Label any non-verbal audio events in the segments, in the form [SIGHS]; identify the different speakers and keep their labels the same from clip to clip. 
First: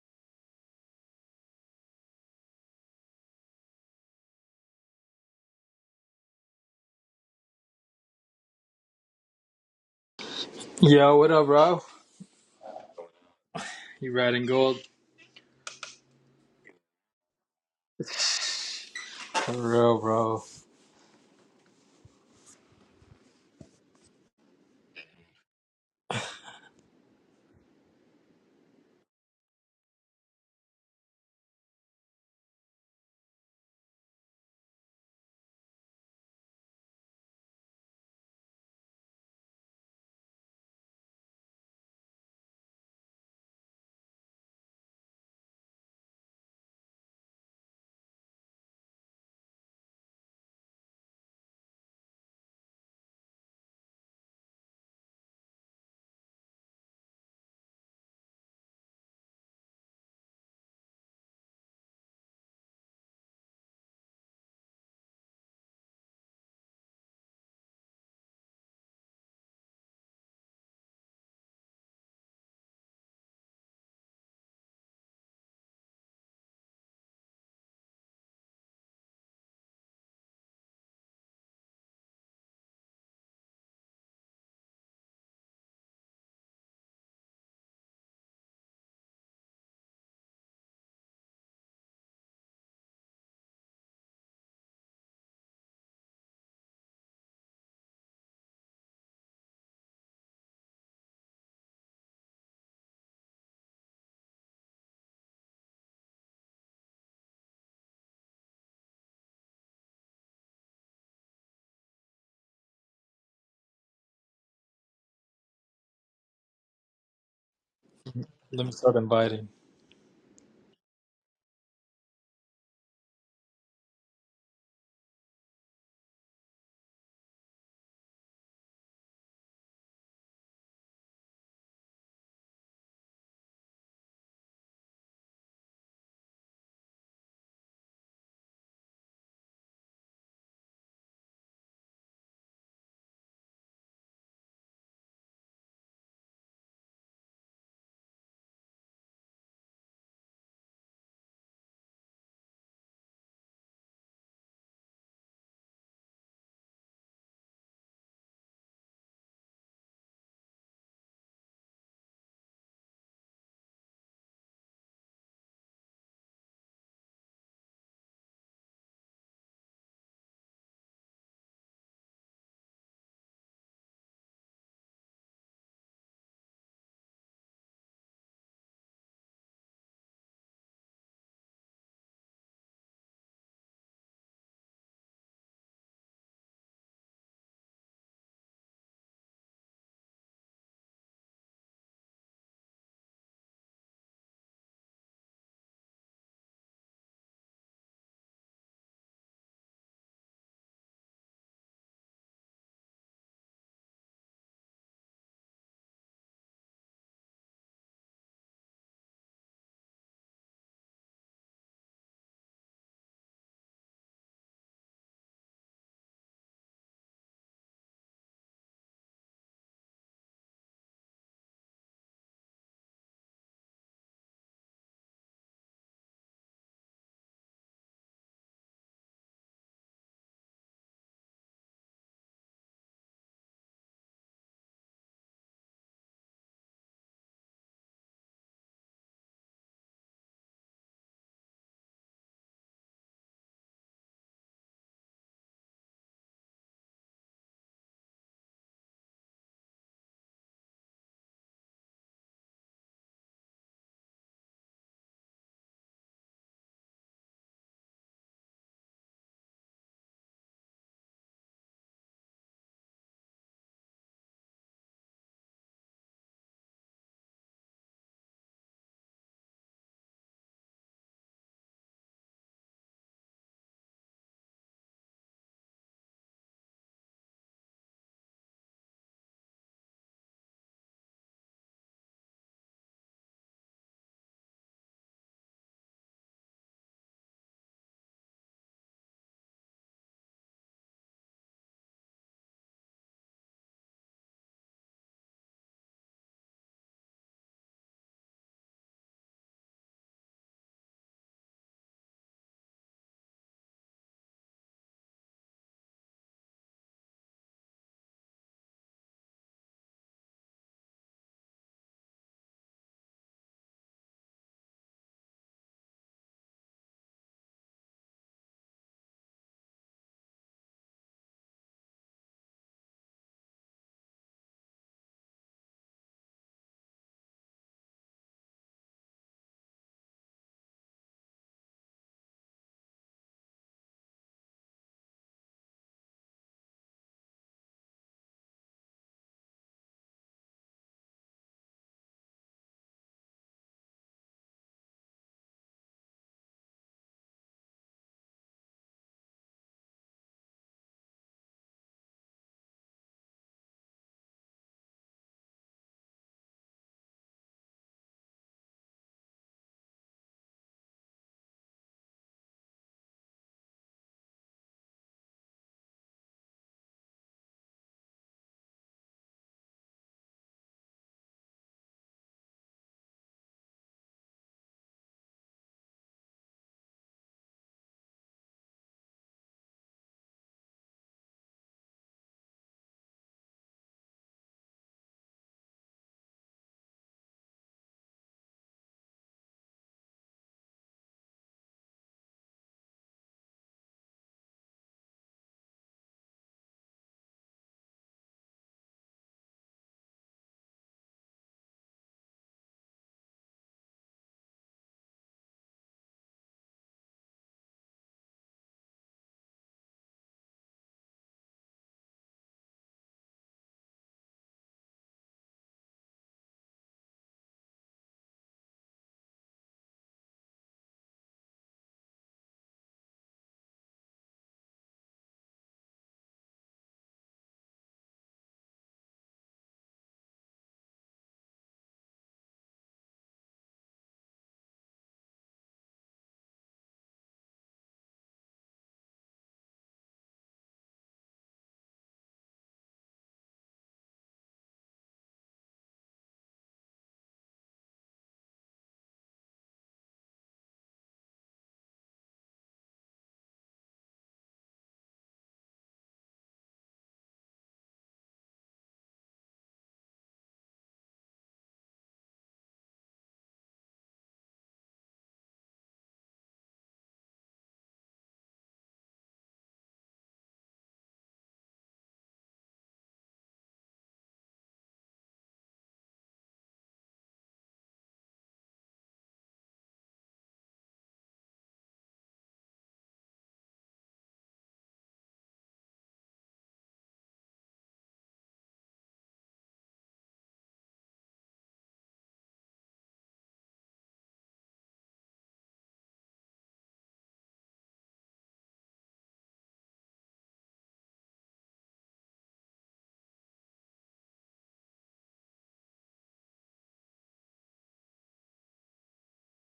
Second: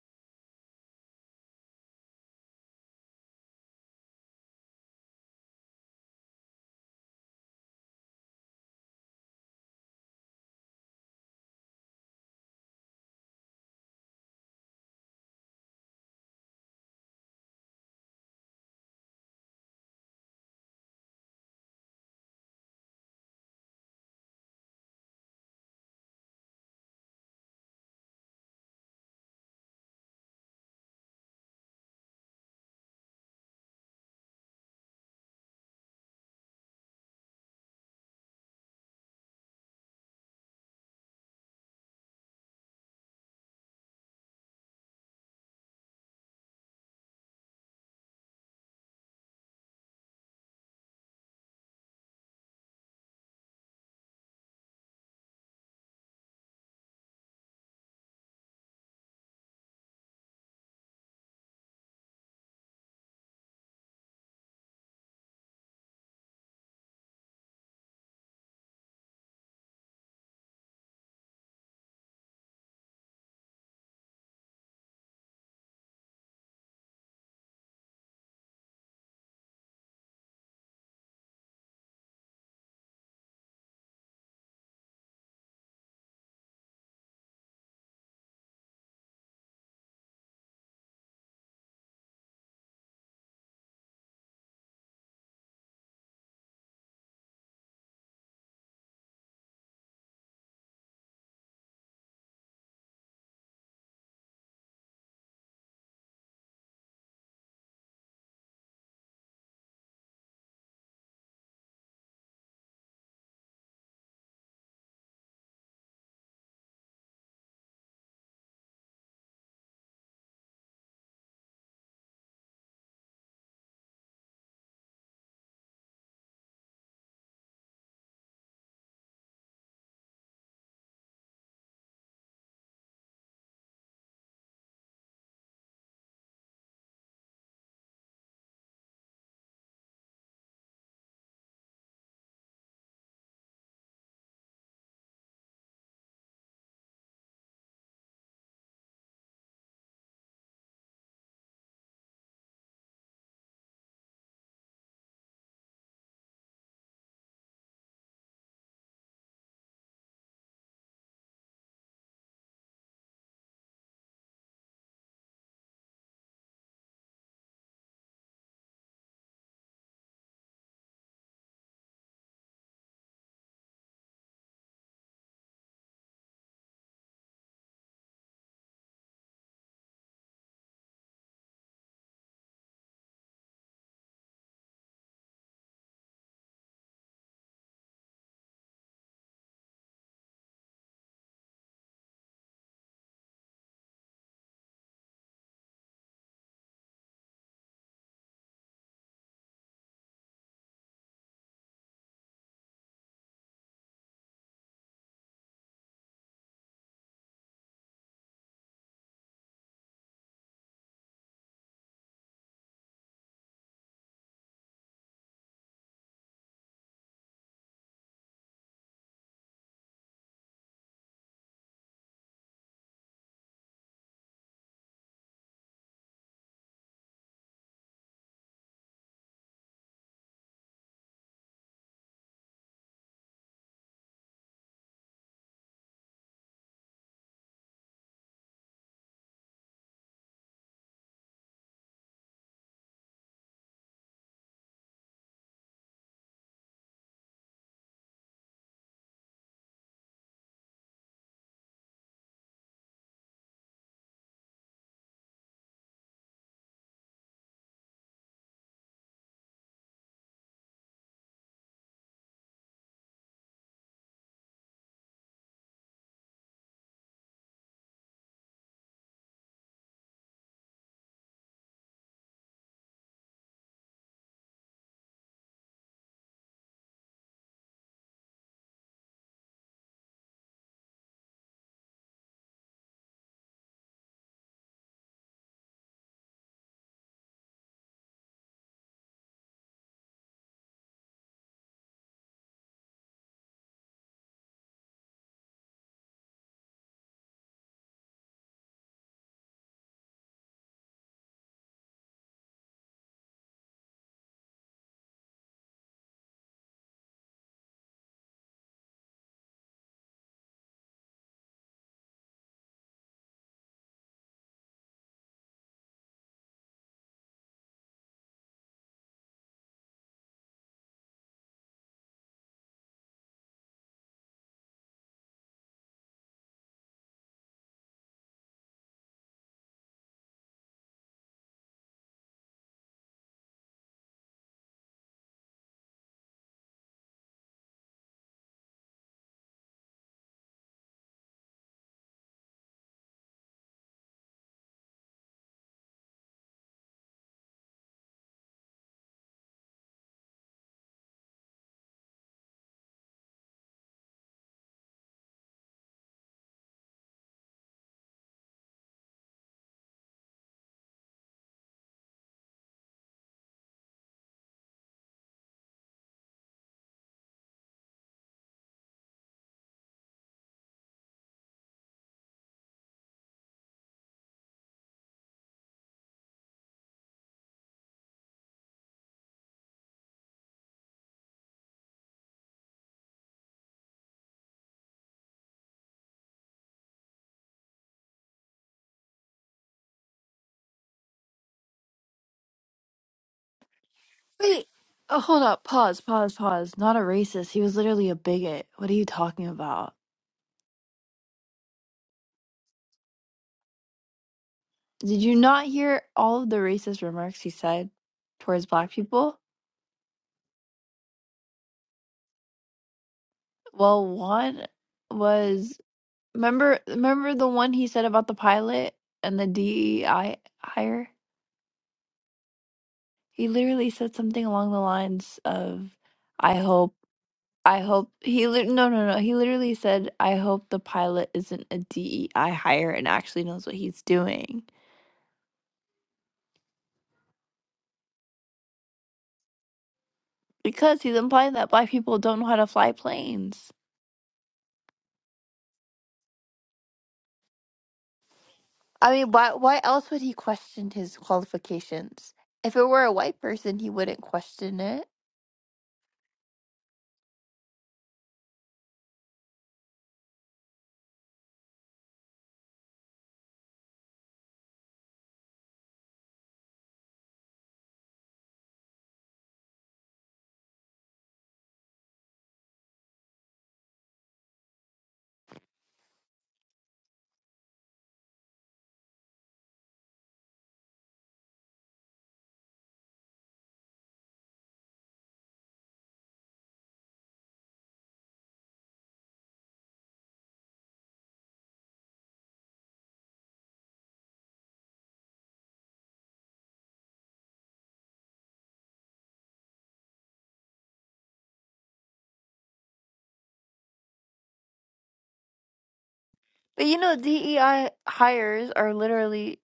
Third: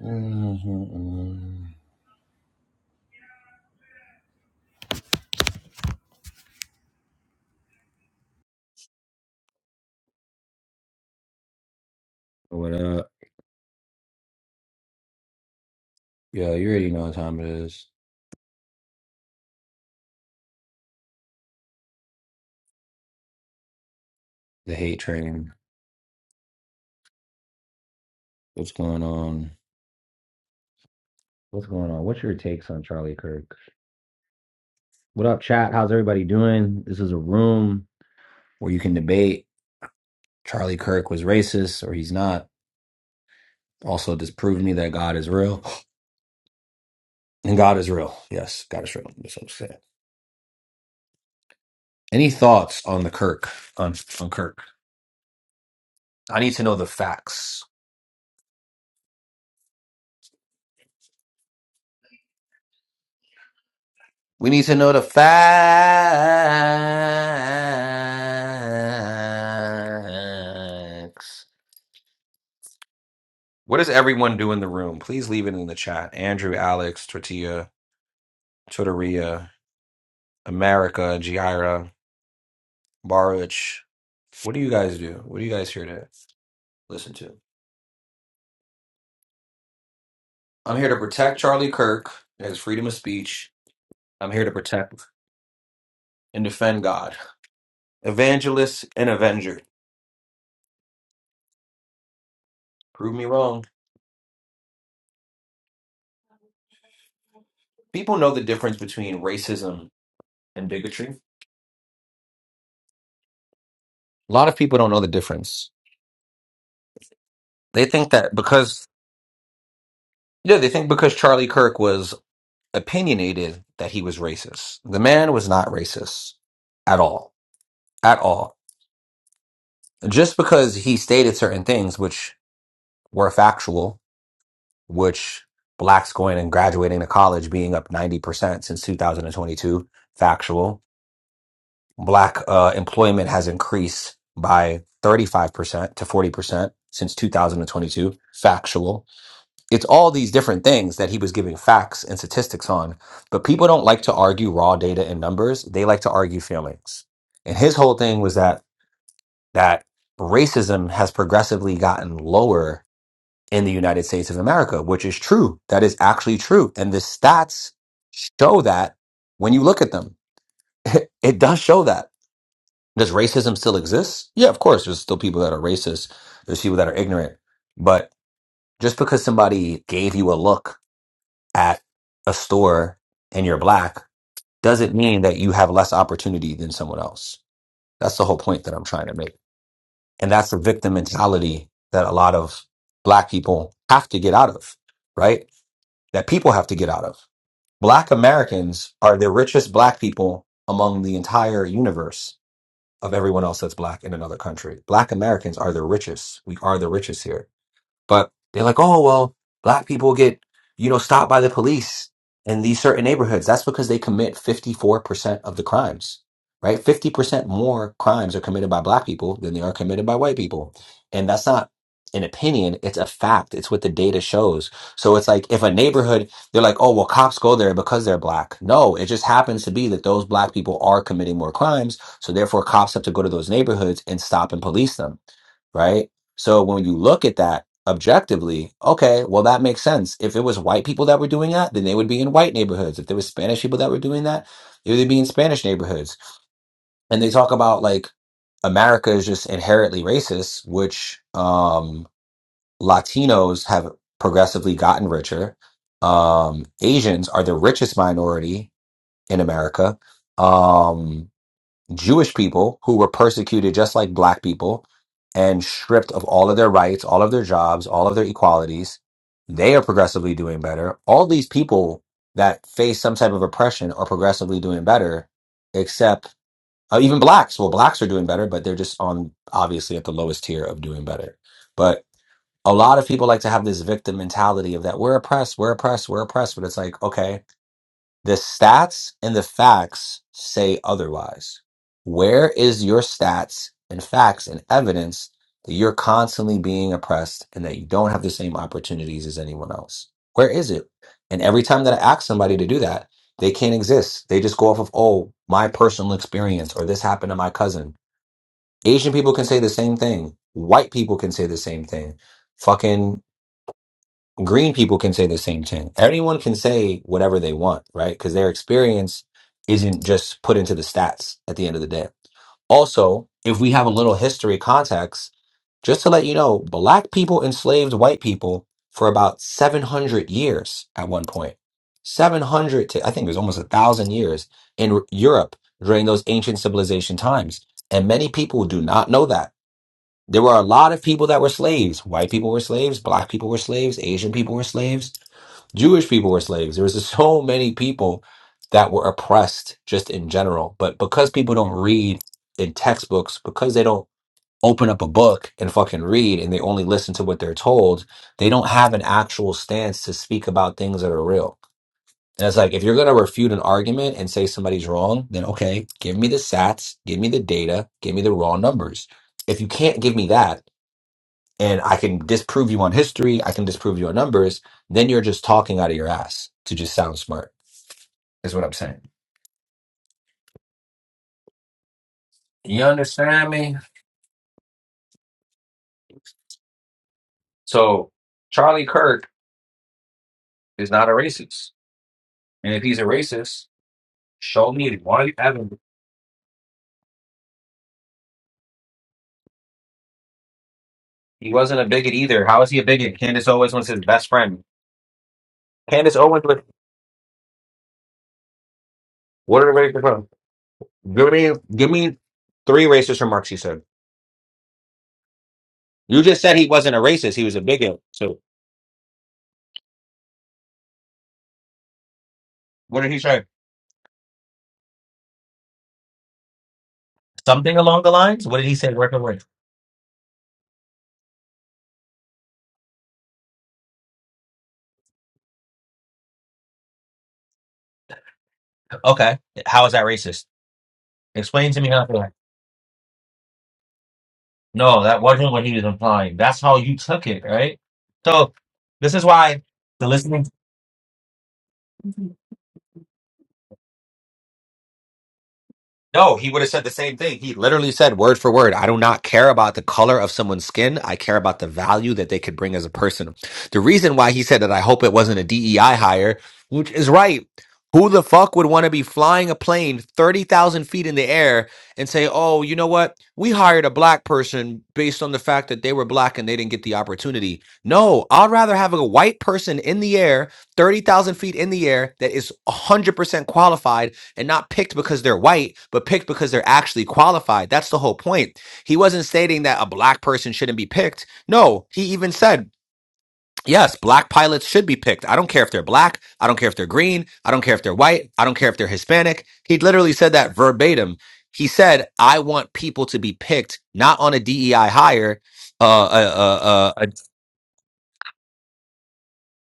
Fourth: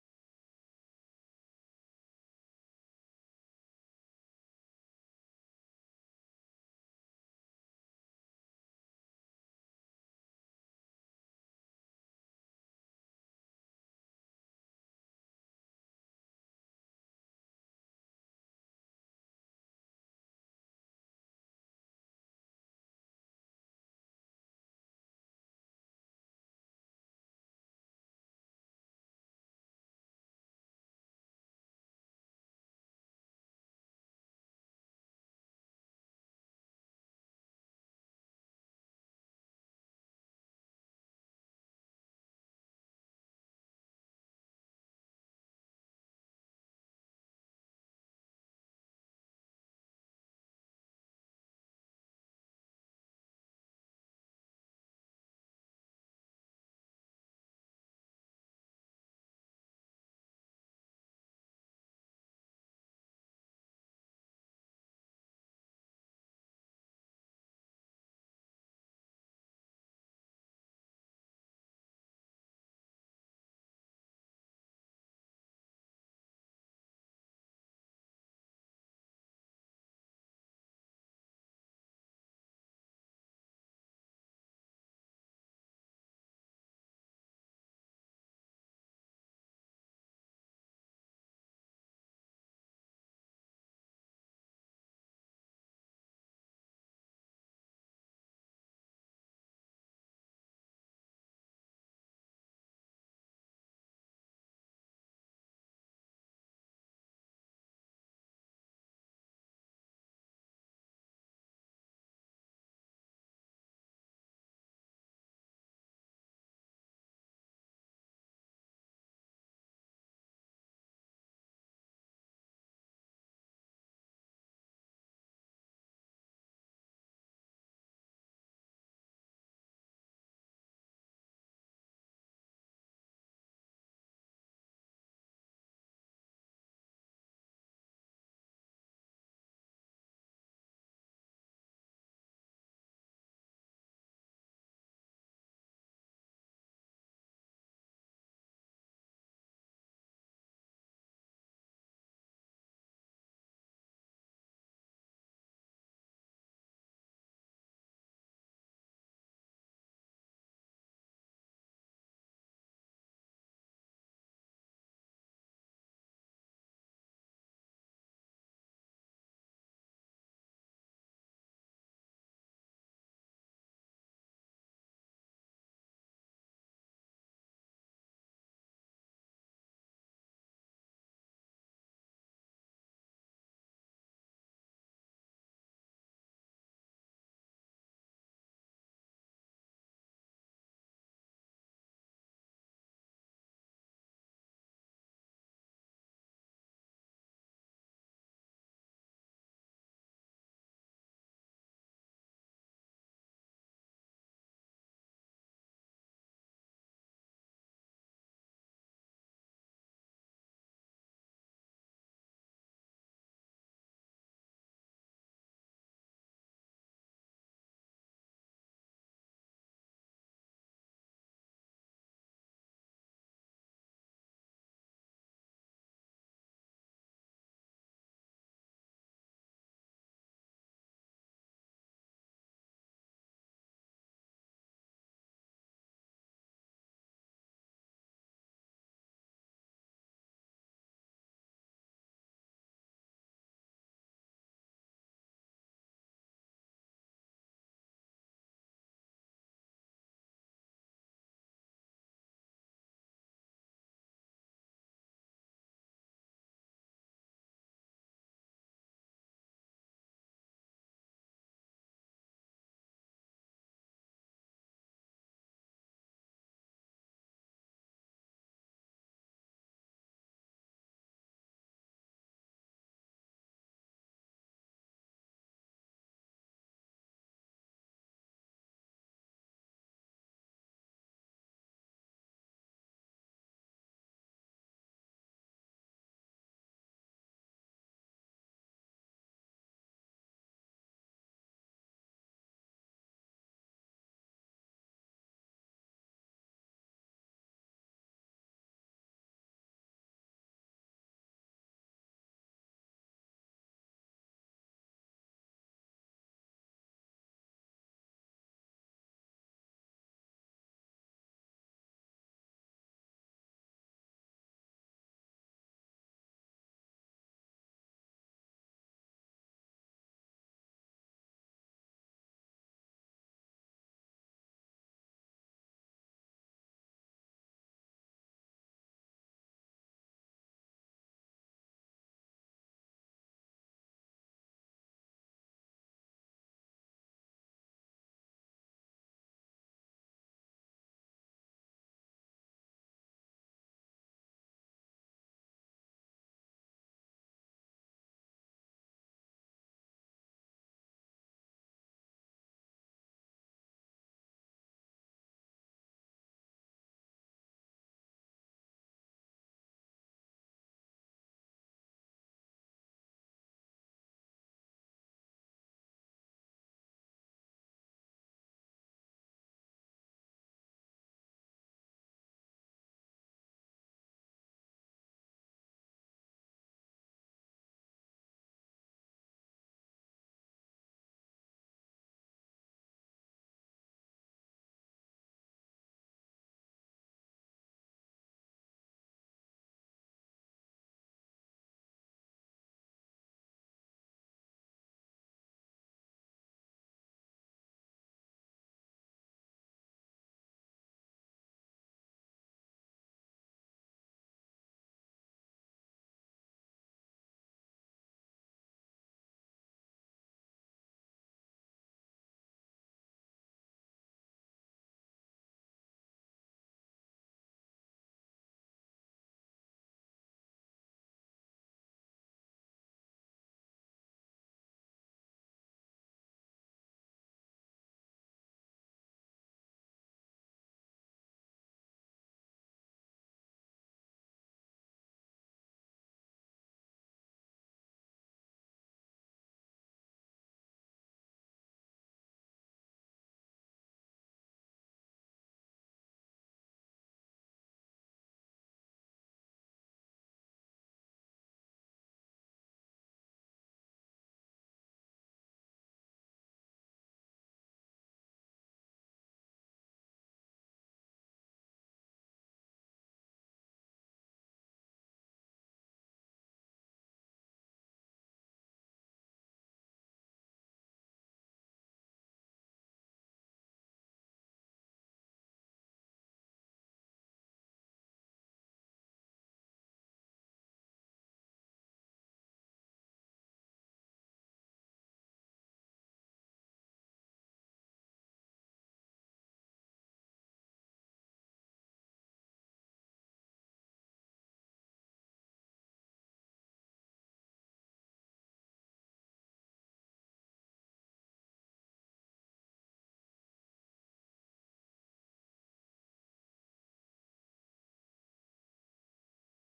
Speaker 1: Mhm.
Speaker 2: Yo, what up, bro?
Speaker 1: What up?
Speaker 2: You riding gold?
Speaker 1: Yo, you already know what time it is.
Speaker 2: For real, bro.
Speaker 1: The hate train. What's going on? What's going on? What's your takes on Charlie Kirk? What up, chat? How's everybody doing? This is a room where you can debate Charlie Kirk was racist or he's not. Also, disprove me that God is real. [GASPS] And God is real. Yes, God is real. That's what I'm saying. Any thoughts on the Kirk? On on Kirk? I need to know the facts. We need to know the facts. What does everyone do in the room? Please leave it in the chat. Andrew, Alex, Tortilla, Tortilla, America, Jaira, Baruch. What do you guys do? What are you guys here to listen to? I'm here to protect Charlie Kirk as freedom of speech. I'm here to protect and defend God. Evangelist and avenger. Prove me wrong. People know the difference between racism and bigotry A lot of people don't know the difference. They think that
Speaker 2: Let me
Speaker 1: because
Speaker 2: start inviting.
Speaker 1: yeah, they think because Charlie Kirk was opinionated that he was racist. The man was not racist at all. At all. Just because he stated certain things which were factual, which blacks going and graduating to college being up 90% since 2022, factual. Black uh, employment has increased by 35% to 40% since 2022, factual It's all these different things that he was giving facts and statistics on. But people don't like to argue raw data and numbers. They like to argue feelings. And his whole thing was that that racism has progressively gotten lower in the United States of America, which is true. That is actually true. And the stats show that when you look at them. [LAUGHS] It does show that. Does racism still exist? Yeah, of course. There's still people that are racist. There's people that are ignorant. But just because somebody gave you a look at a store and you're black doesn't mean that you have less opportunity than someone else. That's the whole point that I'm trying to make. And that's the victim mentality that a lot of black people have to get out of, right? That people have to get out of. Black Americans are the richest black people among the entire universe of everyone else that's black in another country. Black Americans are the richest. We are the richest here but they're like, oh, well, black people get, you know, stopped by the police in these certain neighborhoods. That's because they commit 54% of the crimes, right? 50% more crimes are committed by black people than they are committed by white people. And that's not an opinion, it's a fact. It's what the data shows. So it's like if a neighborhood, they're like, oh, well, cops go there because they're black. No, it just happens to be that those black people are committing more crimes. So therefore, cops have to go to those neighborhoods and stop and police them right? So when you look at that objectively, okay, well, that makes sense. If it was white people that were doing that, then they would be in white neighborhoods. If there was Spanish people that were doing that, they would be in Spanish neighborhoods. And they talk about like America is just inherently racist, which um, Latinos have progressively gotten richer. Um, Asians are the richest minority in America. Um, Jewish people who were persecuted just like black people and stripped of all of their rights, all of their jobs, all of their equalities. They are progressively doing better. All these people that face some type of oppression are progressively doing better, except uh, even blacks. Well, blacks are doing better, but they're just on obviously at the lowest tier of doing better. But a lot of people like to have this victim mentality of that we're oppressed, we're oppressed, we're oppressed. But it's like, okay, the stats and the facts say otherwise. Where is your stats and facts and evidence that you're constantly being oppressed and that you don't have the same opportunities as anyone else? Where is it? And every time that I ask somebody to do that, they can't exist. They just go off of, oh, my personal experience or this happened to my cousin. Asian people can say the same thing. White people can say the same thing. Fucking green people can say the same thing. Anyone can say whatever they want, right? Because their experience isn't just put into the stats at the end of the day. Also, if we have a little history context, just to let you know, black people enslaved white people for about 700 years at one point. 700 to, I think it was almost a thousand years in Europe during those ancient civilization times. And many people do not know that. There were a lot of people that were slaves. White people were slaves, black people were slaves, Asian people were slaves Jewish people were slaves. There was [LAUGHS] so many people that were oppressed just in general. But because people don't read in textbooks, because they don't open up a book and fucking read and they only listen to what they're told, they don't have an actual stance to speak about things that are real. And it's like if you're gonna refute an argument and say somebody's wrong, then okay, give me the sats, give me the data, give me the raw numbers. If you can't give me that, and I can disprove you on history, I can disprove you on numbers, then you're just talking out of your ass to just sound smart, is what I'm saying. You understand me? So Charlie Kirk is not a racist. And if he's a racist,
Speaker 3: Wait,
Speaker 1: show me
Speaker 3: oh,
Speaker 1: one
Speaker 3: hold up.
Speaker 1: evidence.
Speaker 3: Pause, pause, pause. Not a racist. He was literally a bigot. What are you talking about?
Speaker 1: He wasn't a bigot either. How is he a bigot? Candace Owens was his best friend.
Speaker 3: Did you not hear
Speaker 1: Candace
Speaker 3: all
Speaker 1: Owens
Speaker 3: of the
Speaker 1: was
Speaker 3: racist remarks he said towards black people?
Speaker 1: what are the racists from? Give me give me three racist remarks, he said.
Speaker 3: Well, one was
Speaker 1: You just said he
Speaker 3: remember
Speaker 1: wasn't a
Speaker 3: remember
Speaker 1: racist, he
Speaker 3: the
Speaker 1: was a
Speaker 3: one he
Speaker 1: bigot.
Speaker 3: said about the
Speaker 1: So
Speaker 3: pilot and the DEI hire?
Speaker 1: what did he say?
Speaker 3: He literally said something along the lines of I hope
Speaker 1: Something
Speaker 3: I
Speaker 1: along the
Speaker 3: hope
Speaker 1: lines?
Speaker 3: he
Speaker 1: What did
Speaker 3: lit
Speaker 1: he
Speaker 3: no
Speaker 1: say?
Speaker 3: no no
Speaker 1: Working
Speaker 3: he
Speaker 1: with?
Speaker 3: literally said I hope the pilot isn't a DEI hire and actually knows what he's doing.
Speaker 1: Okay. How is that racist?
Speaker 3: Because he's implying that
Speaker 1: Explain to
Speaker 3: black
Speaker 1: me how.
Speaker 3: people don't know how to fly planes.
Speaker 1: No, that wasn't what he was implying. That's how you took it, right? So
Speaker 3: I
Speaker 1: this is
Speaker 3: mean, why
Speaker 1: why
Speaker 3: why
Speaker 1: the
Speaker 3: else would he
Speaker 1: listening.
Speaker 3: question his qualifications? If it were a white person, he wouldn't question it.
Speaker 1: No, he would have said the same thing. He literally said word for word, I do not care about the color of someone's skin. I care about the value that they could bring as a person. The reason why he said that I hope it wasn't a DEI hire, which is right. Who the fuck would want to be flying a plane 30,000 feet in the air and say, oh, you know what? We hired a black person based on the fact that they were black and they didn't get the opportunity. No, I'd rather have a white person in the air, 30,000 feet in the air, that is 100% qualified and not picked because they're white, but picked because they're actually qualified. That's the whole point. He wasn't stating that a black person shouldn't be picked. No, he even said, yes, black pilots should be picked. I don't care if they're black. I don't care if they're green. I don't care if they're white. I don't care if they're Hispanic. He literally said that verbatim. He said, I want people to be picked, not on a DEI hire. Uh, uh, uh,
Speaker 3: But you
Speaker 1: uh, uh,
Speaker 3: know, DEI hires are literally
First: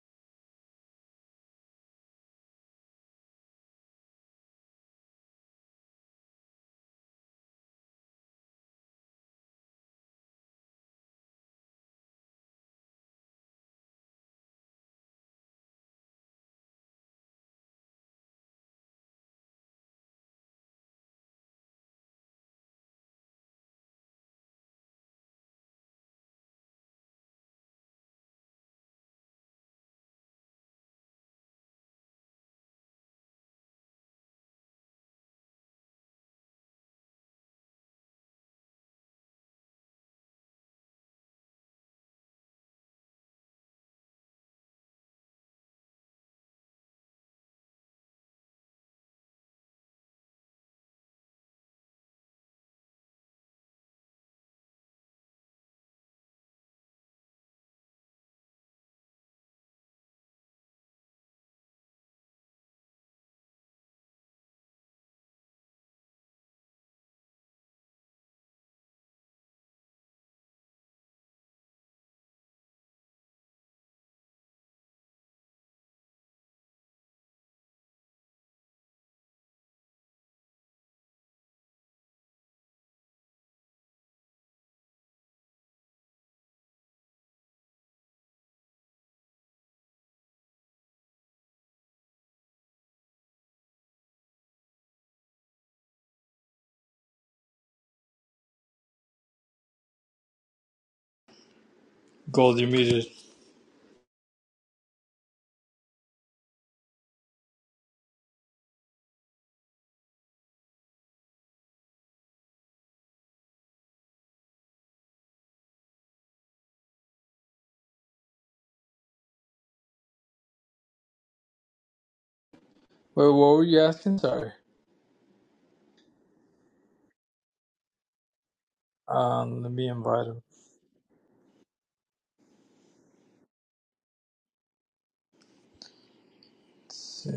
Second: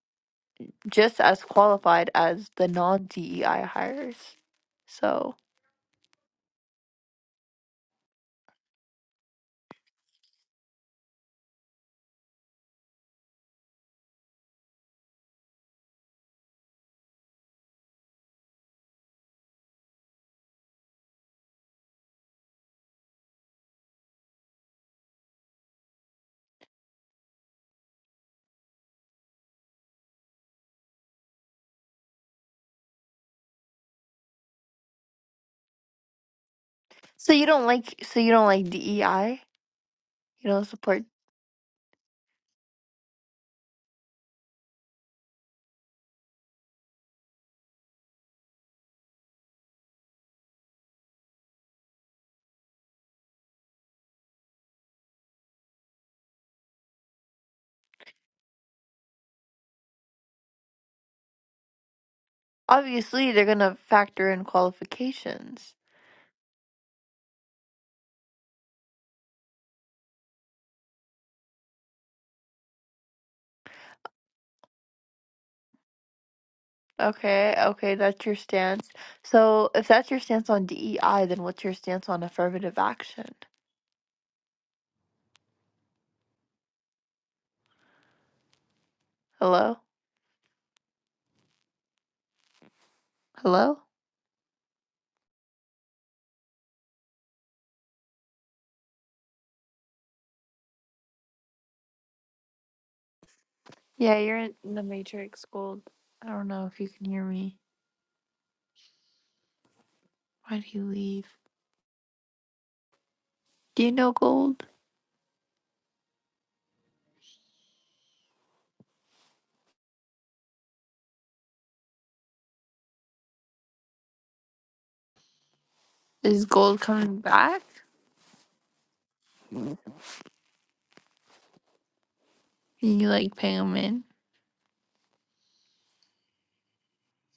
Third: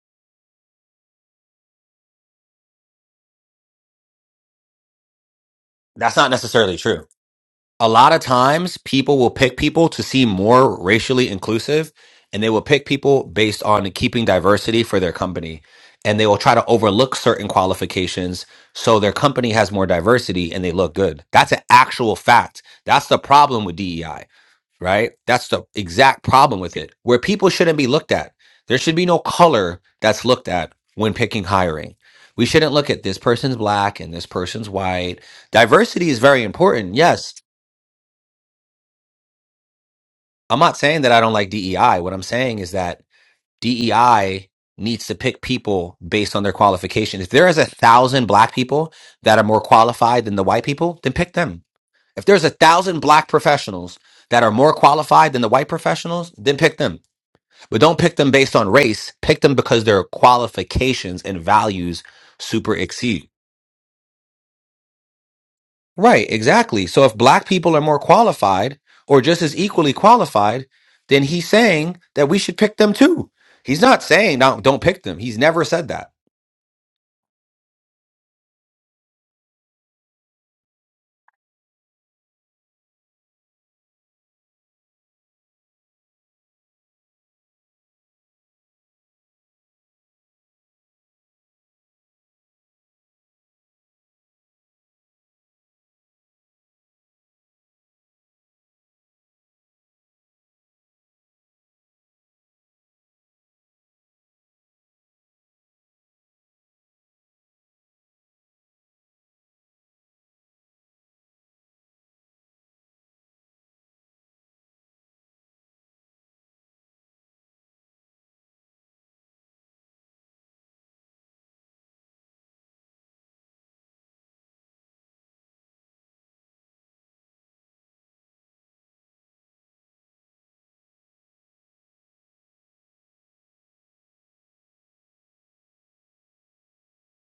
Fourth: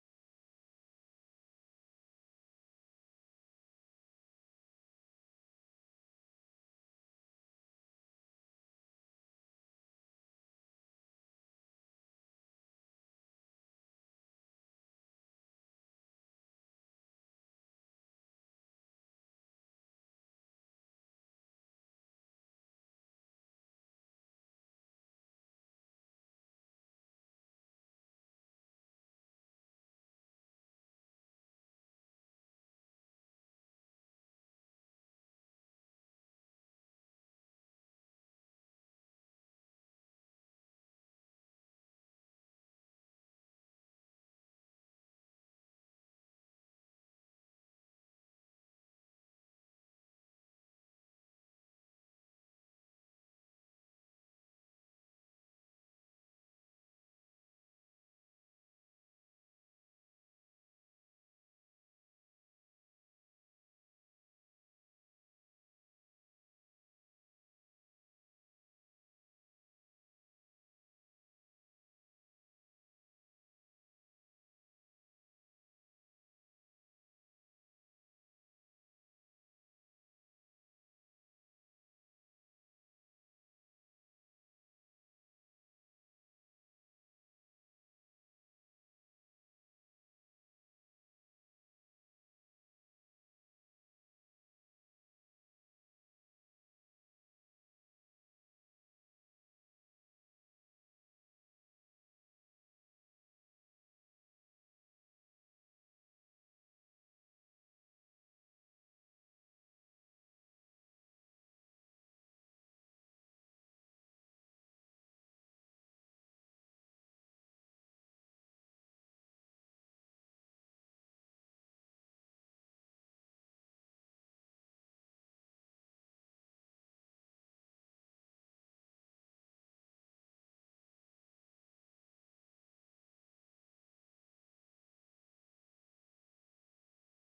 Speaker 3: just as qualified as the non-DEI hires. So,
Speaker 1: that's not necessarily true. a lot of times people will pick people to seem more racially inclusive and they will pick people based on keeping diversity for their company and they will try to overlook certain qualifications so their company has more diversity and they look good that's an actual fact that's the problem with DEI right that's the exact problem with it where people shouldn't be looked at there should be no color that's looked at when picking hiring we shouldn't look at this person's black and this person's white diversity is very important yes
Speaker 3: so you don't like so you don't like DEI? You
Speaker 1: I'm
Speaker 3: don't
Speaker 1: not saying
Speaker 3: support.
Speaker 1: that I don't like DEI. What I'm saying is that DEI needs to pick people based on their qualification. If there is a thousand black people that are more qualified than the white people, then pick them. If there's a thousand black professionals that are more qualified than the white professionals, then pick them. But don't pick them based on race. Pick them because their qualifications and values super exceed.
Speaker 3: Obviously, they're gonna factor in qualifications.
Speaker 1: Right, exactly. So if black people are more qualified or just as equally qualified, then he's saying that we should pick them too. He's not saying no, don't pick them. He's never said that.
Speaker 3: Okay, okay, that's your stance. So, if that's your stance on DEI, then what's your stance on affirmative action? Hello? Hello?
Speaker 2: Gold, you're muted. Wait,
Speaker 3: Yeah, you're in the Matrix, Gold. I don't know if you can hear me. Why'd he leave? Do you know Gold?
Speaker 2: what were you asking? Sorry.
Speaker 3: Is Gold coming back?
Speaker 2: Um, let
Speaker 3: Can
Speaker 2: me invite him.
Speaker 3: you like ping him in?
Speaker 2: Let's see.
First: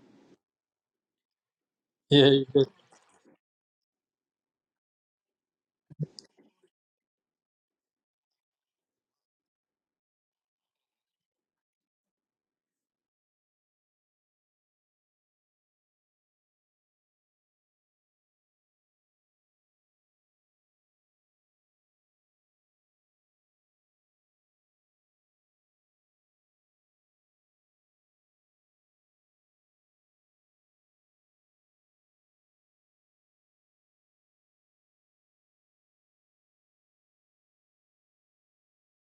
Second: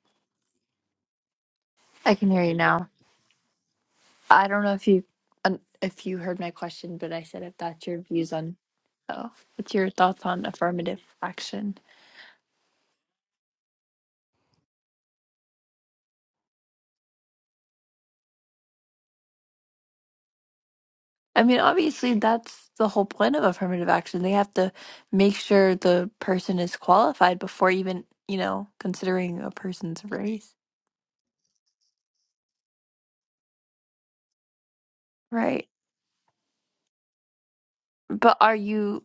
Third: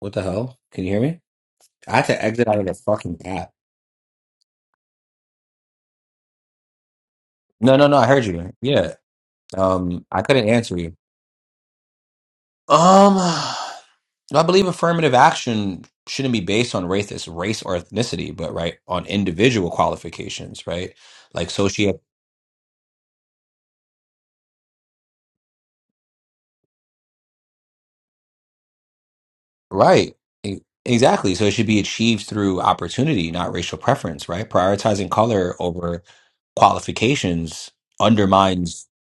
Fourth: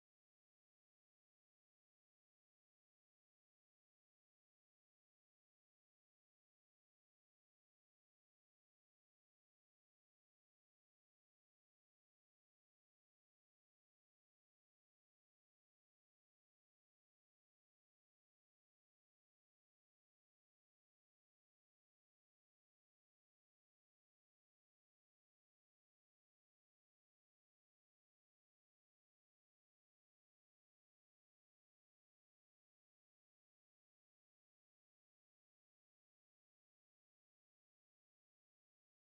Speaker 1: What the hell? Can you hear me? I had
Speaker 3: I
Speaker 1: to
Speaker 3: can hear
Speaker 1: exit
Speaker 3: you
Speaker 1: out
Speaker 2: Yeah,
Speaker 1: of the
Speaker 3: now.
Speaker 1: fucking app.
Speaker 3: I don't know if you un- if you heard my question, but I said if
Speaker 1: No,
Speaker 3: that's
Speaker 1: no, no.
Speaker 3: your
Speaker 1: I heard
Speaker 3: views
Speaker 1: you.
Speaker 3: on.
Speaker 1: Yeah.
Speaker 3: Oh, what's your
Speaker 1: Um, I
Speaker 3: thoughts on
Speaker 1: couldn't answer you.
Speaker 3: affirmative action?
Speaker 1: Um, [SIGHS] I believe affirmative action shouldn't be based on race, race or ethnicity, but right on individual qualifications, right?
Speaker 3: I
Speaker 1: Like
Speaker 3: mean,
Speaker 1: socioeconomic.
Speaker 3: obviously, that's the whole point of affirmative action. They have to make sure the person is qualified before even, you know, considering a person's
Speaker 1: Right.
Speaker 3: race.
Speaker 1: E- Exactly. So it should be achieved through opportunity, not racial preference, right? Prioritizing color
Speaker 3: Right.
Speaker 1: over qualifications
Speaker 3: But are
Speaker 1: undermines.
Speaker 3: you,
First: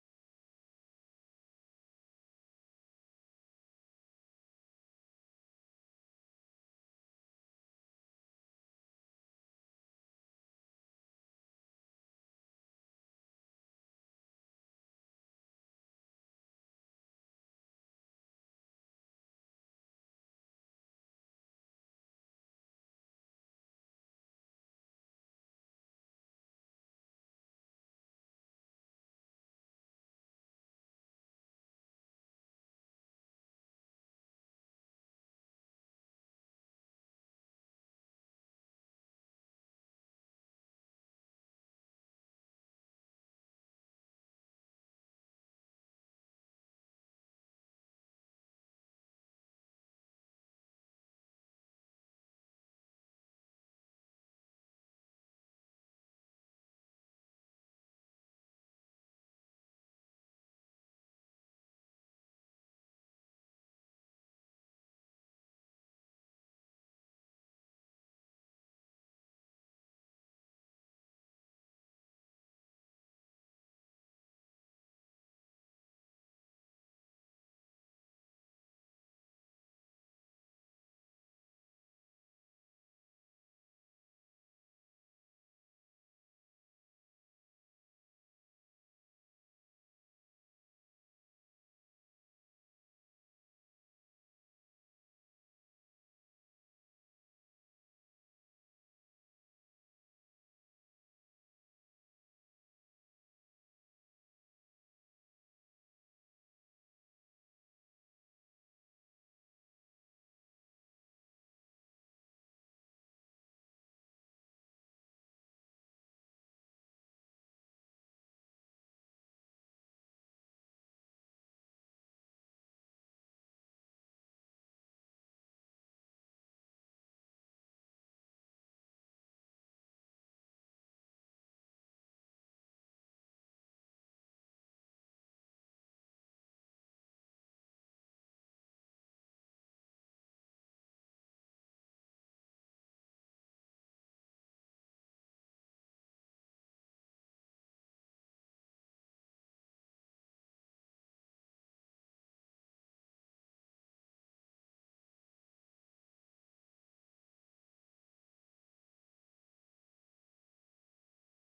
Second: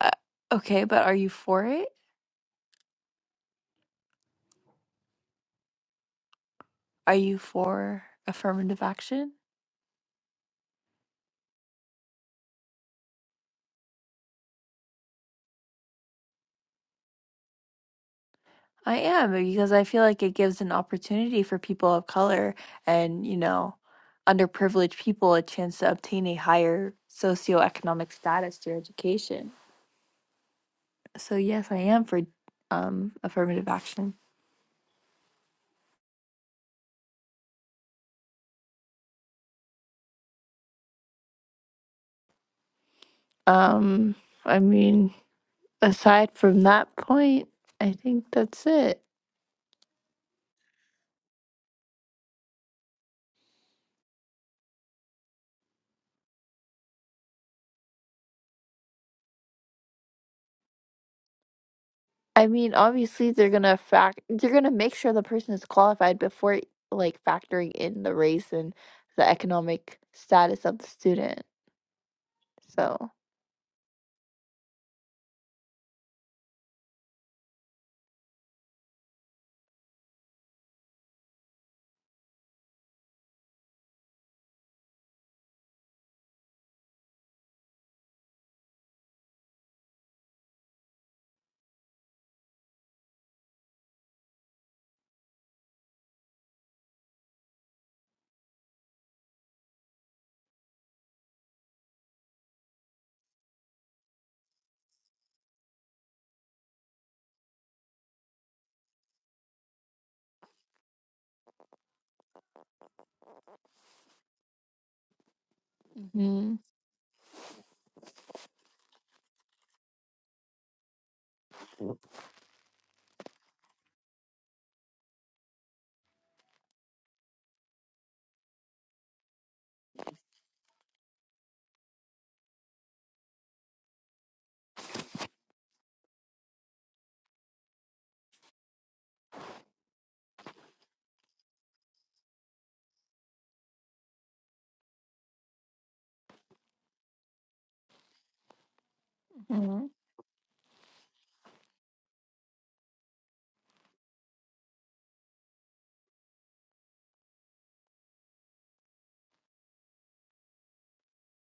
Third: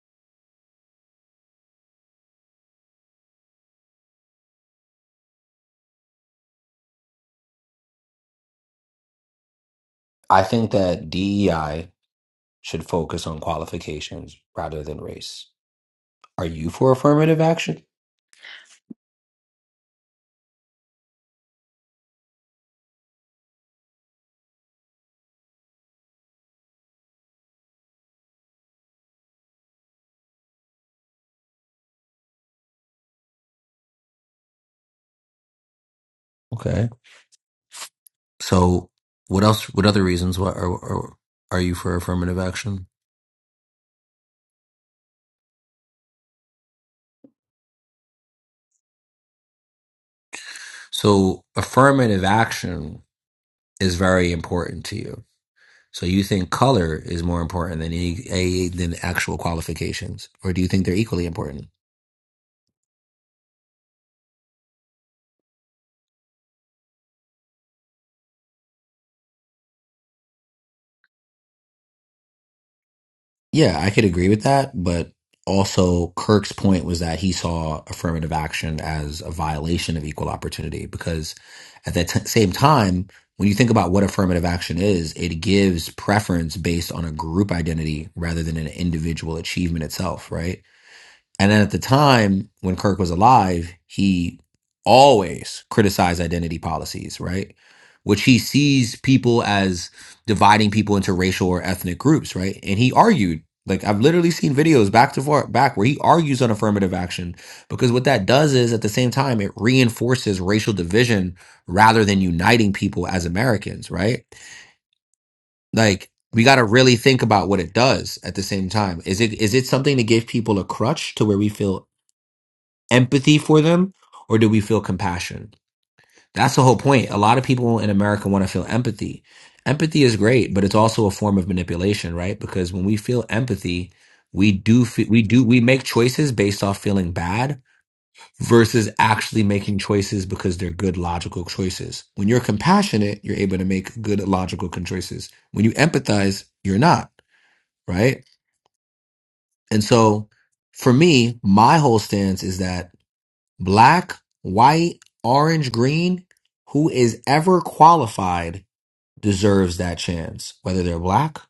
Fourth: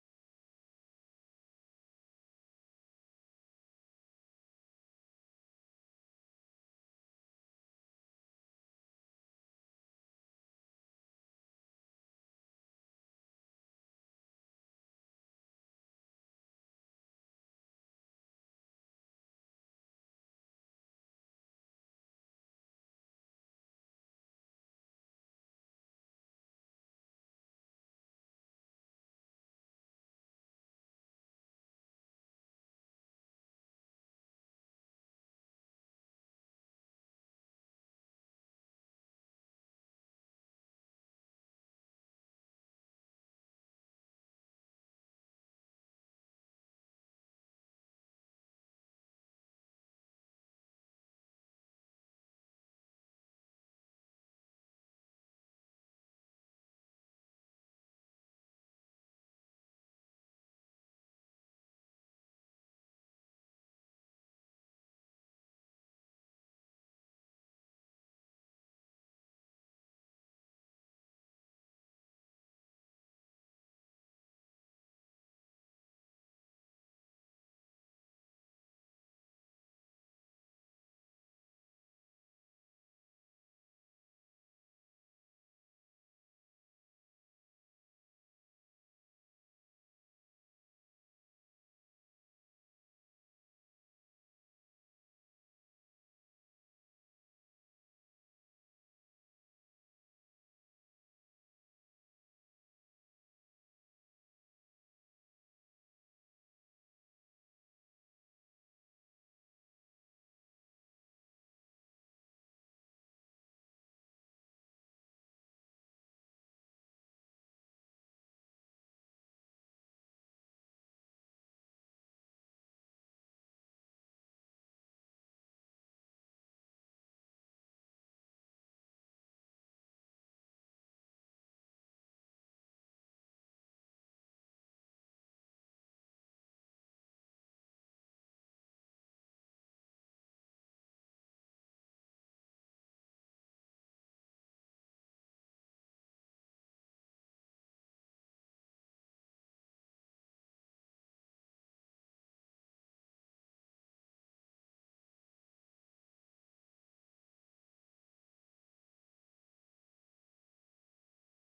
Speaker 3: uh, okay, but are you for it? Are you for affirmative action?
Speaker 1: I think that DEI should focus on qualifications rather than race. Are you for affirmative action?
Speaker 3: I am, because I feel like it gives an opportunity for people of color and, you know, underprivileged people a chance to obtain a higher socioeconomic status through education. So yes, I am for um affirmative action.
Speaker 1: Okay. So what else? What other reasons? What are, are, are you for affirmative action?
Speaker 3: Um I mean, aside from that point, I think that's it.
Speaker 1: So affirmative action is very important to you So you think color is more important than any, a, than actual qualifications, or do you think they're equally important?
Speaker 3: I mean, obviously they're going to fact they're going to make sure the person is qualified before like factoring in the race and the economic status of the student. So,
Speaker 1: Yeah, I could agree with that, but also Kirk's point was that he saw affirmative action as a violation of equal opportunity because at that t- same time, when you think about what affirmative action is, it gives preference based on a group identity rather than an individual achievement itself, right? And then at the time when Kirk was alive, he always criticized identity policies, right? Which he sees people as dividing people into racial or ethnic groups, right? And he argued, like I've literally seen videos back to far back where he argues on affirmative action because what that does is at the same time it reinforces racial division rather than uniting people as Americans, right? Like we got
Speaker 3: mhm,
Speaker 1: to really think about what it does at the same time. Is it is it something to give people a crutch to where we feel empathy for them or do we feel compassion? That's the whole point. A lot of people in America want to feel empathy. Empathy is great, but it's also a form of manipulation, right? Because when we feel empathy, we do fe- we do we make choices based off feeling bad versus actually making choices because they're good logical choices. When you're compassionate, you're able to make good logical con- choices. When you empathize, you're not, right? And
Speaker 3: mhm.
Speaker 1: so for me, my whole stance is that Black, white, orange, green, who is ever qualified deserves that chance. Whether they're black,